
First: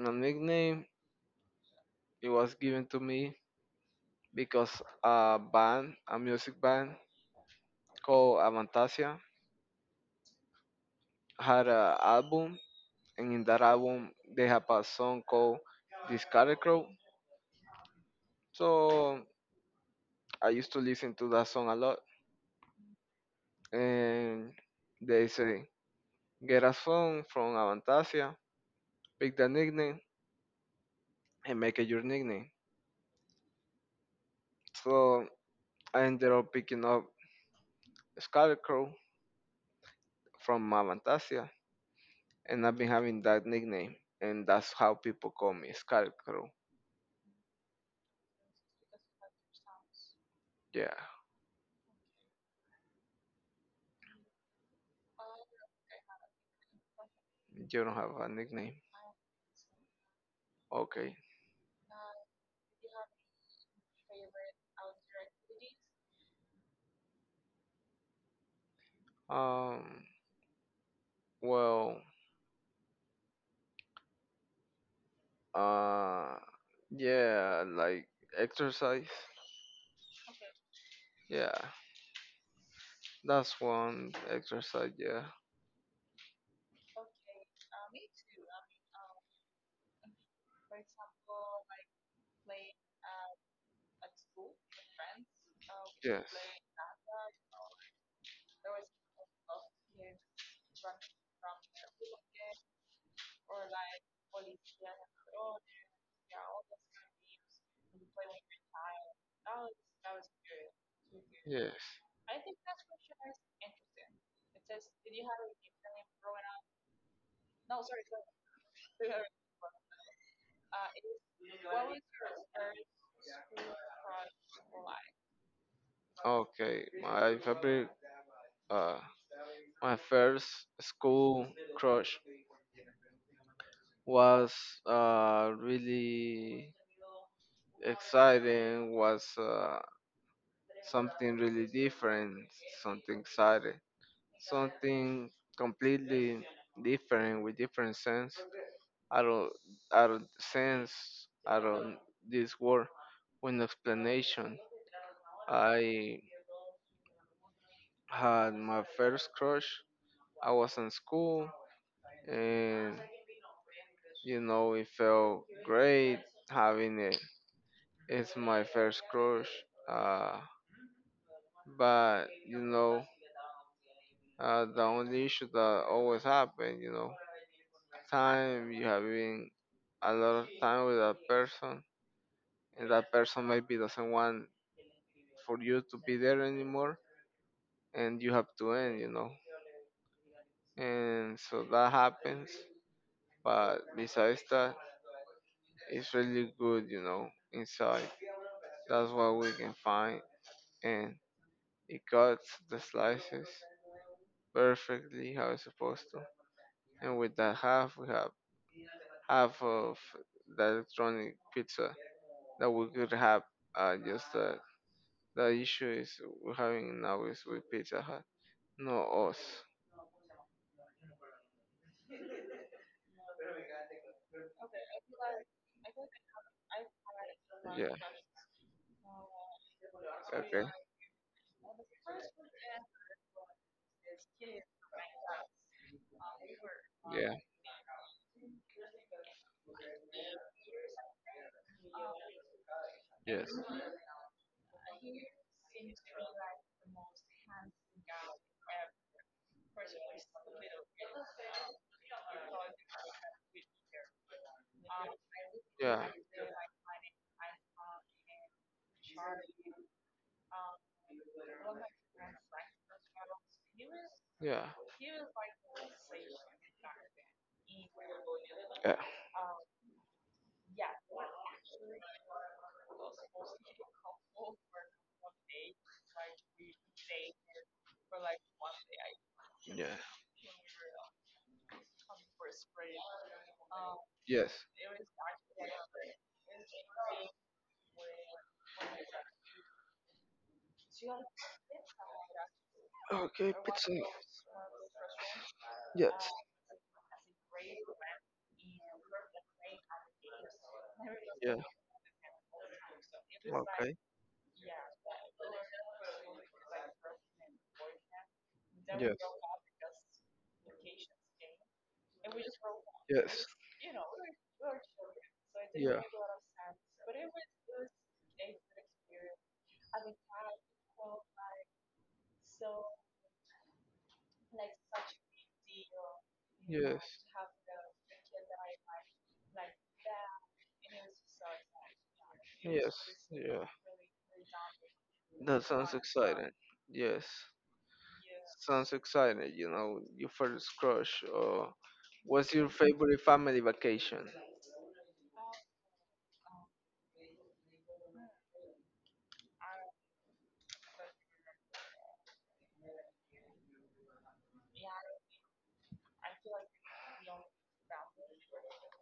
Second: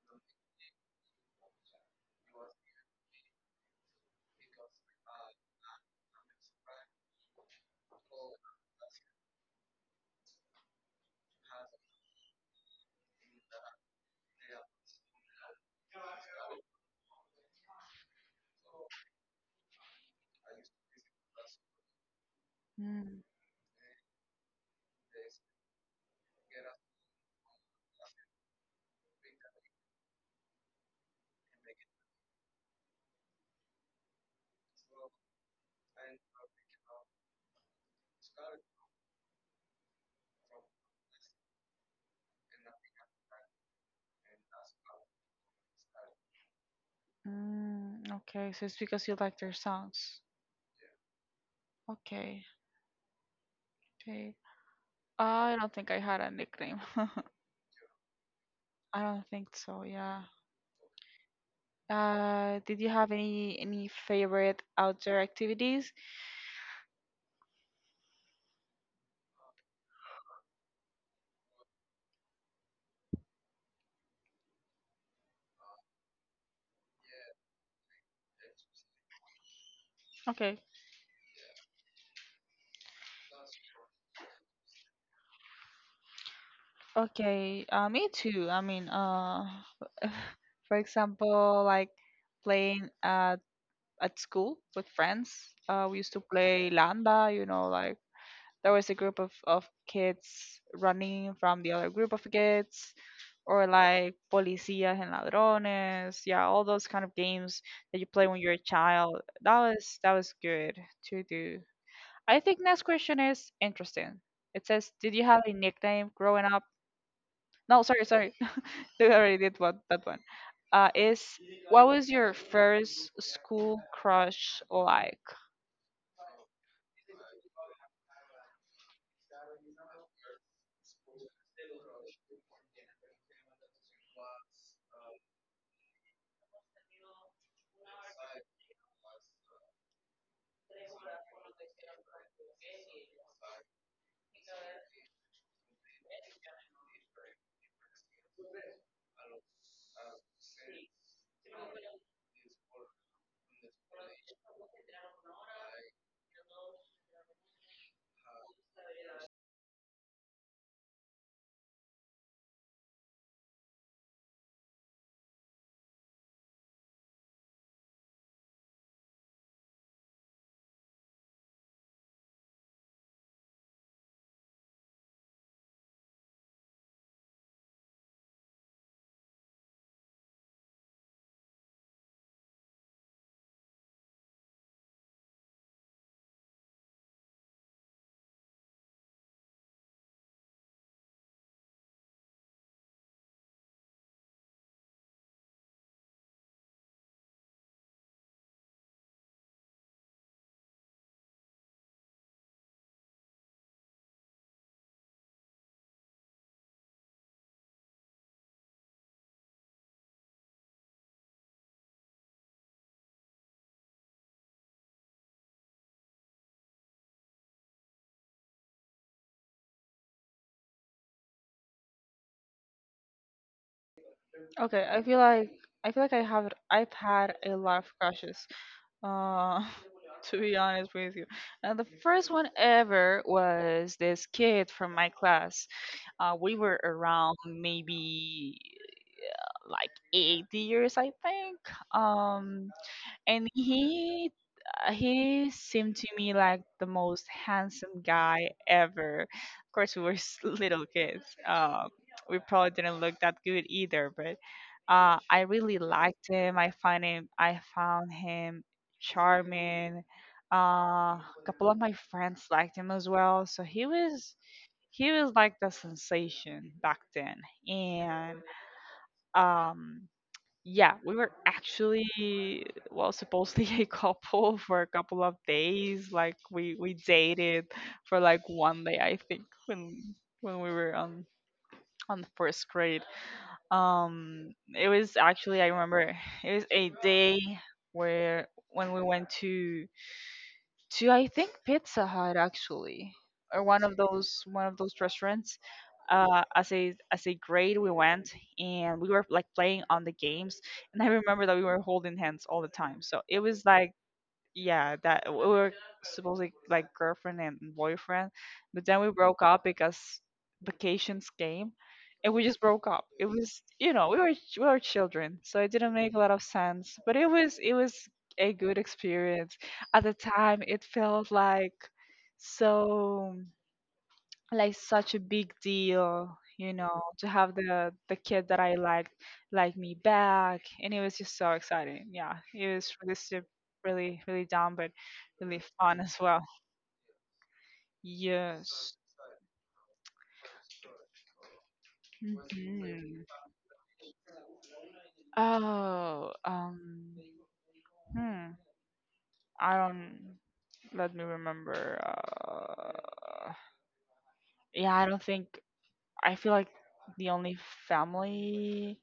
[SPEAKER 1] my nickname, it was given to me because a band, a music band called Avantasia, had an album, and in that album they have a song called "The Scarecrow." So I used to listen to that song a lot.
[SPEAKER 2] Mm.
[SPEAKER 1] And they say, get a song from Avantasia, pick the nickname, and make it your nickname. So I ended up picking up Scarecrow from Avantasia, and I've been having that nickname. And that's how people call me Scarecrow.
[SPEAKER 2] Mm, okay, so it's because you like their songs.
[SPEAKER 1] Yeah,
[SPEAKER 2] Okay, okay. I don't think I had a nickname.
[SPEAKER 1] you don't have a nickname.
[SPEAKER 2] I don't think so. Yeah.
[SPEAKER 1] Okay.
[SPEAKER 2] Did you have any favorite outdoor activities?
[SPEAKER 1] Um, well, uh, yeah, like exercise.
[SPEAKER 2] Okay.
[SPEAKER 1] Yeah, that's one exercise. Yeah.
[SPEAKER 2] Okay. Me too. I mean, for example, like playing at school with friends. We used to
[SPEAKER 1] Yes.
[SPEAKER 2] play Landa. You know, like there was a group of kids running from the other group of kids, or like policías and ladrones. Yeah, all those kind of games that you play when you're a child. That was that was good to do.
[SPEAKER 1] Yes.
[SPEAKER 2] I think next question is interesting. It says, did you have a nickname growing up? No, sorry, they already did one that one. Is What was your first school crush like?
[SPEAKER 1] Okay. My favorite uh my first school crush was really exciting, was something really different, something exciting, something completely different with different sense, out of out of sense, out of this world. With no explanation, I had my first crush. I was in school, and you know, it felt great having it. It's my first crush, uh, but you know, the only issue that always happen, you know, time you having a lot of time with that person and that person maybe doesn't want for you to be there anymore and you have to end, you know. And so that happens, but besides that, it's really good, you know, inside that's what we can find. And it cuts the slices perfectly how it's supposed to, and with that half we have half of the electronic pizza that we could have, just the issue is we're having now is with Pizza Hut, no us.
[SPEAKER 2] Okay, I feel like I have I've had a lot of
[SPEAKER 1] Yeah.
[SPEAKER 2] crushes. Uh, to be
[SPEAKER 1] Okay.
[SPEAKER 2] honest with you, now the first one ever was this kid from my class. We were around
[SPEAKER 1] Yeah.
[SPEAKER 2] maybe like 8 years, I think. Um, and
[SPEAKER 1] Yes.
[SPEAKER 2] he seemed to me like the most handsome guy ever. Of course, we were little kids. We probably didn't look that good either, but I really
[SPEAKER 1] Yeah.
[SPEAKER 2] liked him. I find him. I found him charming. A couple of my friends liked him as well. So
[SPEAKER 1] Yeah.
[SPEAKER 2] he was like the sensation back then, and
[SPEAKER 1] Yeah.
[SPEAKER 2] um yeah, we were actually, well, supposedly a couple for a couple of days. Like we dated for like one day, I think,
[SPEAKER 1] Yeah.
[SPEAKER 2] when we were on the first grade.
[SPEAKER 1] Yes.
[SPEAKER 2] It was actually, I remember, it was a day where when we went to I think Pizza Hut actually,
[SPEAKER 1] Okay.
[SPEAKER 2] or one
[SPEAKER 1] Pizza.
[SPEAKER 2] of those restaurants.
[SPEAKER 1] Yes.
[SPEAKER 2] As a grade, we went, and we were like playing on the games, and I remember
[SPEAKER 1] Yeah.
[SPEAKER 2] that we were holding hands all the time. So it was like
[SPEAKER 1] Okay.
[SPEAKER 2] yeah, that we were supposedly like girlfriend and boyfriend, but then we
[SPEAKER 1] Yes.
[SPEAKER 2] broke up because vacations came, and we just broke up. It
[SPEAKER 1] Yes.
[SPEAKER 2] was, you know, we were we were children, so it didn't
[SPEAKER 1] Yeah.
[SPEAKER 2] make a lot of sense. But it was a good experience. At the time, it felt like so like such a big deal,
[SPEAKER 1] Yes.
[SPEAKER 2] to have the kid that I liked like me back, and it was just so exciting. Yeah, it was
[SPEAKER 1] Yes. Yeah.
[SPEAKER 2] really, really dumb, but really
[SPEAKER 1] That sounds
[SPEAKER 2] fun as well.
[SPEAKER 1] exciting. Yes. Sounds
[SPEAKER 2] Yes.
[SPEAKER 1] exciting, you know, your first crush. Or what's your favorite
[SPEAKER 2] Mhm.
[SPEAKER 1] family vacation?
[SPEAKER 2] Oh, hmm I don't. Let me remember yeah I don't think, I feel like the only family,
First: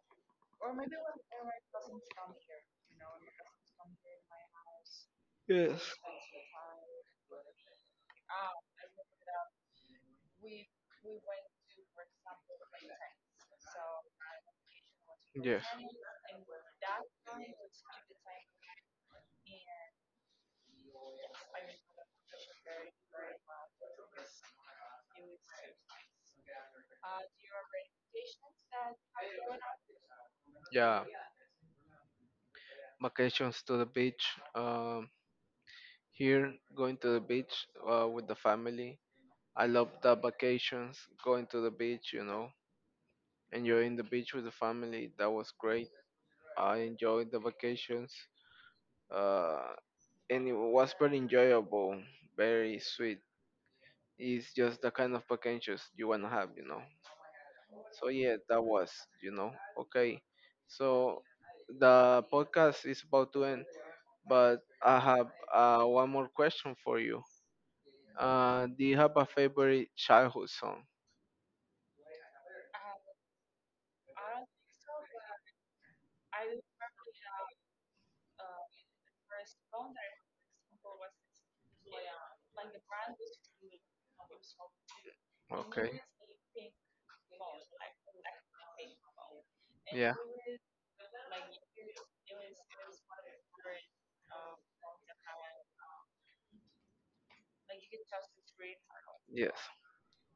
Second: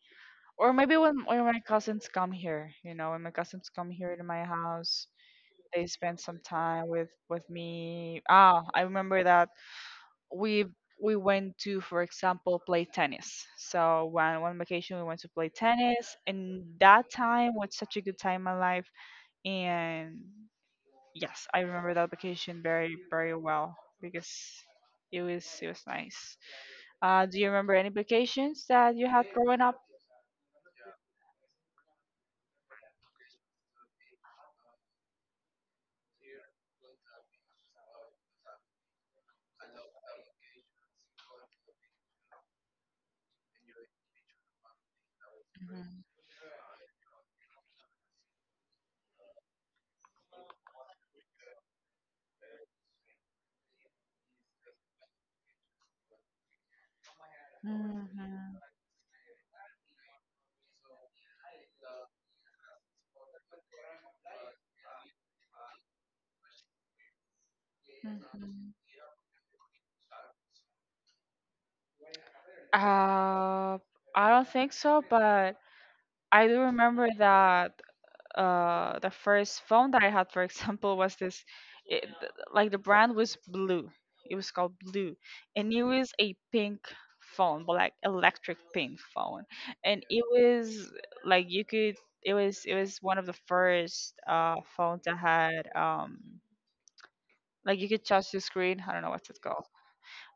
[SPEAKER 2] or maybe when my cousins come here, when my cousins come here to my house,
[SPEAKER 1] Yes.
[SPEAKER 2] they spend some time with me. Ah, I remember that we we went to, for example, play tennis. So one vacation we went to play
[SPEAKER 1] Yes.
[SPEAKER 2] tennis, and that time was such a good time in my life. And yes, I remember that vacation very, very well because it was nice. Do you remember any vacations that you had growing up?
[SPEAKER 1] Yeah, vacations to the beach. Um, here, going to the beach with the family. I love the vacations, going to the beach, you know, enjoying the beach with the family. That was great.
[SPEAKER 2] Mhm.
[SPEAKER 1] I enjoyed the vacations, uh, and it was very enjoyable, very sweet. It's just the kind of packages you want to have, you know. So yeah,
[SPEAKER 2] Mhm.
[SPEAKER 1] that was, you know, okay. So the podcast is about to end, but I have one more question for you.
[SPEAKER 2] Mhm.
[SPEAKER 1] Do you have a favorite childhood song?
[SPEAKER 2] Uh, I don't think so, but I do remember that the first phone that I had, for example, was this. Like the brand was Blue. It was called Blue, and it
[SPEAKER 1] Okay.
[SPEAKER 2] was a pink phone, but like electric pink phone, and
[SPEAKER 1] Yeah.
[SPEAKER 2] it was like you could. It was one of the first phones that had like you could touch the screen. I don't know what's it
[SPEAKER 1] Yes.
[SPEAKER 2] called,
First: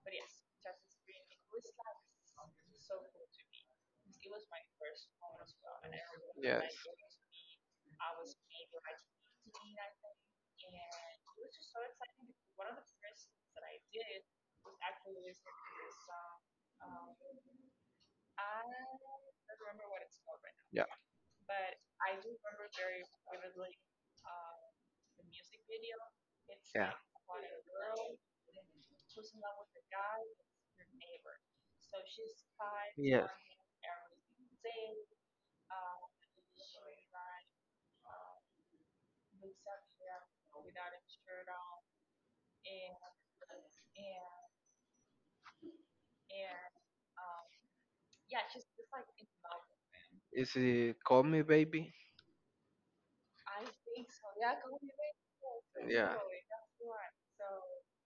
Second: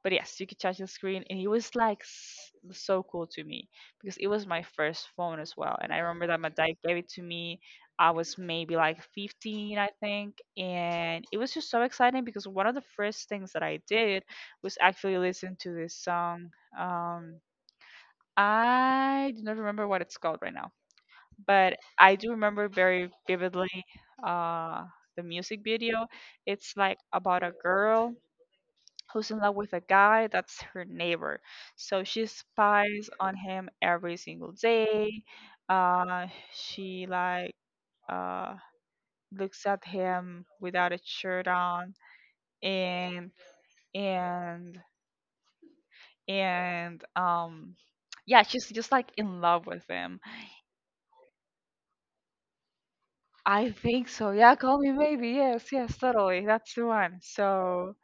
[SPEAKER 2] but yes, you could touch the screen, and he was like so cool to me because it was my first phone as well. And I remember that my
[SPEAKER 1] Yes.
[SPEAKER 2] dad gave it to me. I was maybe like 15, I think, and it was just so exciting because one of the first things that I did was actually listen to this song. Um, I do not remember what it's called right now,
[SPEAKER 1] Yeah.
[SPEAKER 2] but I do remember very vividly, uh, the music video. It's
[SPEAKER 1] Yeah.
[SPEAKER 2] like about a girl who's in love with a guy that's her neighbor. So she spies
[SPEAKER 1] Yes.
[SPEAKER 2] on him every single day. Uh, she like, uh, looks at him without a shirt on, and and and um, yeah, she's just like in love with him.
[SPEAKER 1] Is it Call Me Baby?
[SPEAKER 2] I think so. Yeah, call me maybe. Yes, yes,
[SPEAKER 1] Yeah.
[SPEAKER 2] totally. That's the one. So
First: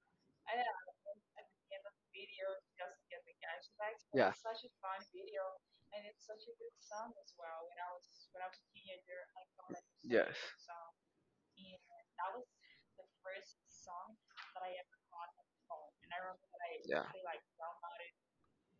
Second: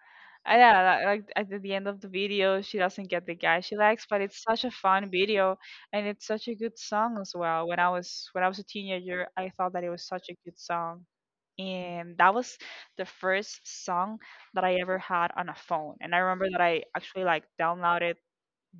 [SPEAKER 2] I yeah, like at the end of the video, she doesn't get the guy she likes, but
[SPEAKER 1] Yeah.
[SPEAKER 2] it's such a fun video, and it's such a good song as well. When I was a teenager, I thought that it was such
[SPEAKER 1] Yes.
[SPEAKER 2] a good song. And that was the first song that I ever had on a phone. And I remember that I
[SPEAKER 1] Yeah.
[SPEAKER 2] actually like downloaded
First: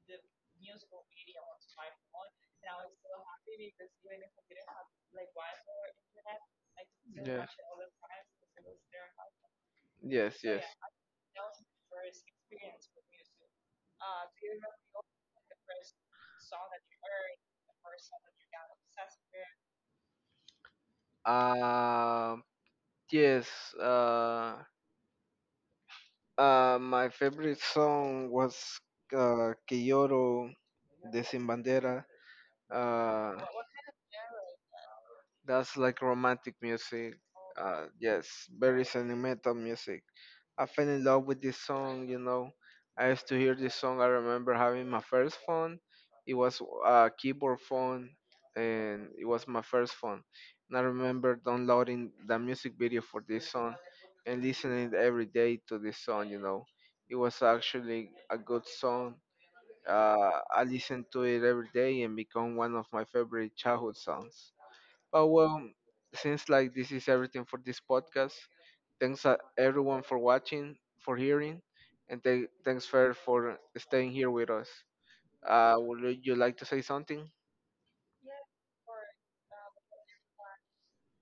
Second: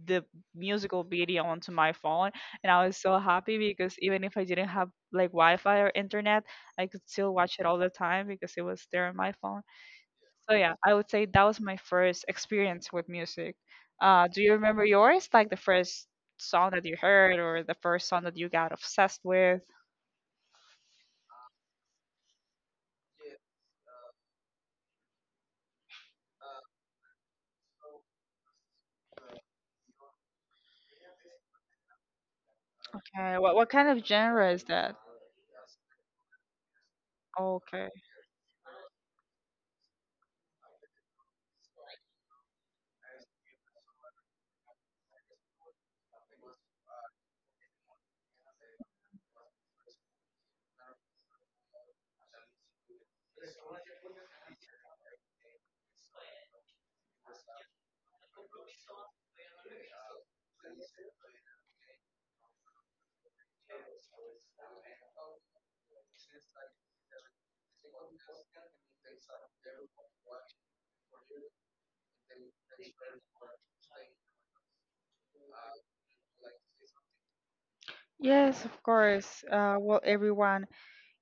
[SPEAKER 2] the musical video onto my phone, and I was so happy because even if I didn't have like Wi-Fi or internet, I could still
[SPEAKER 1] Yes.
[SPEAKER 2] watch it all the time because it was there on my phone.
[SPEAKER 1] Yes,
[SPEAKER 2] So
[SPEAKER 1] yes.
[SPEAKER 2] yeah, I would say that was my first experience with music. Do you remember yours? Like the first song that you heard, or the first song that you got obsessed with?
[SPEAKER 1] Um, yes. Uh, my favorite song was Que Lloro de Sin Bandera. Uh,
[SPEAKER 2] Okay, what kind of genre is that?
[SPEAKER 1] that's like romantic music.
[SPEAKER 2] Okay.
[SPEAKER 1] Yes, very sentimental music. I fell in love with this song, you know. I used to hear this song. I remember having my first phone. It was a keyboard phone, and it was my first phone. And I remember downloading the music video for this song and listening every day to this song, you know. It was actually a good song. I listened to it every day and become one of my favorite childhood songs. But well, since like this is everything for this podcast, thanks everyone for watching, for hearing, and thanks Fer for staying here with us. Would you like to say something?
[SPEAKER 2] Yes, of course. Well, everyone,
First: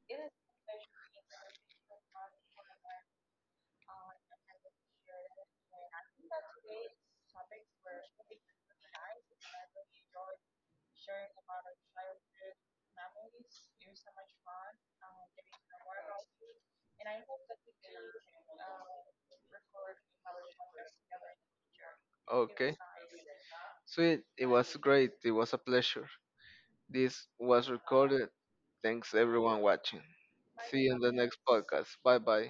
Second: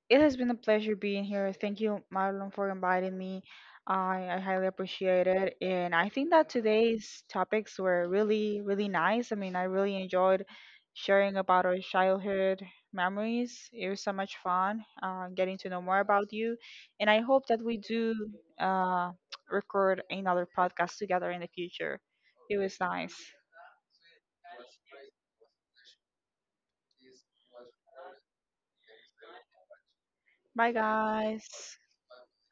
[SPEAKER 2] it has been a pleasure being here. Thank you, Marlon, for inviting me. I highly appreciate it. And I think that today's topics were really, really nice. I mean, I really enjoyed sharing about our childhood memories. It was so much fun getting to know more about you. And I hope that we do uh, record another podcast together in the future. It was
[SPEAKER 1] Okay.
[SPEAKER 2] nice.
[SPEAKER 1] Sweet. It was great. It was a pleasure. This was recorded. Thanks everyone watching.
[SPEAKER 2] Bye,
[SPEAKER 1] See you in the next
[SPEAKER 2] guys.
[SPEAKER 1] podcast. Bye bye.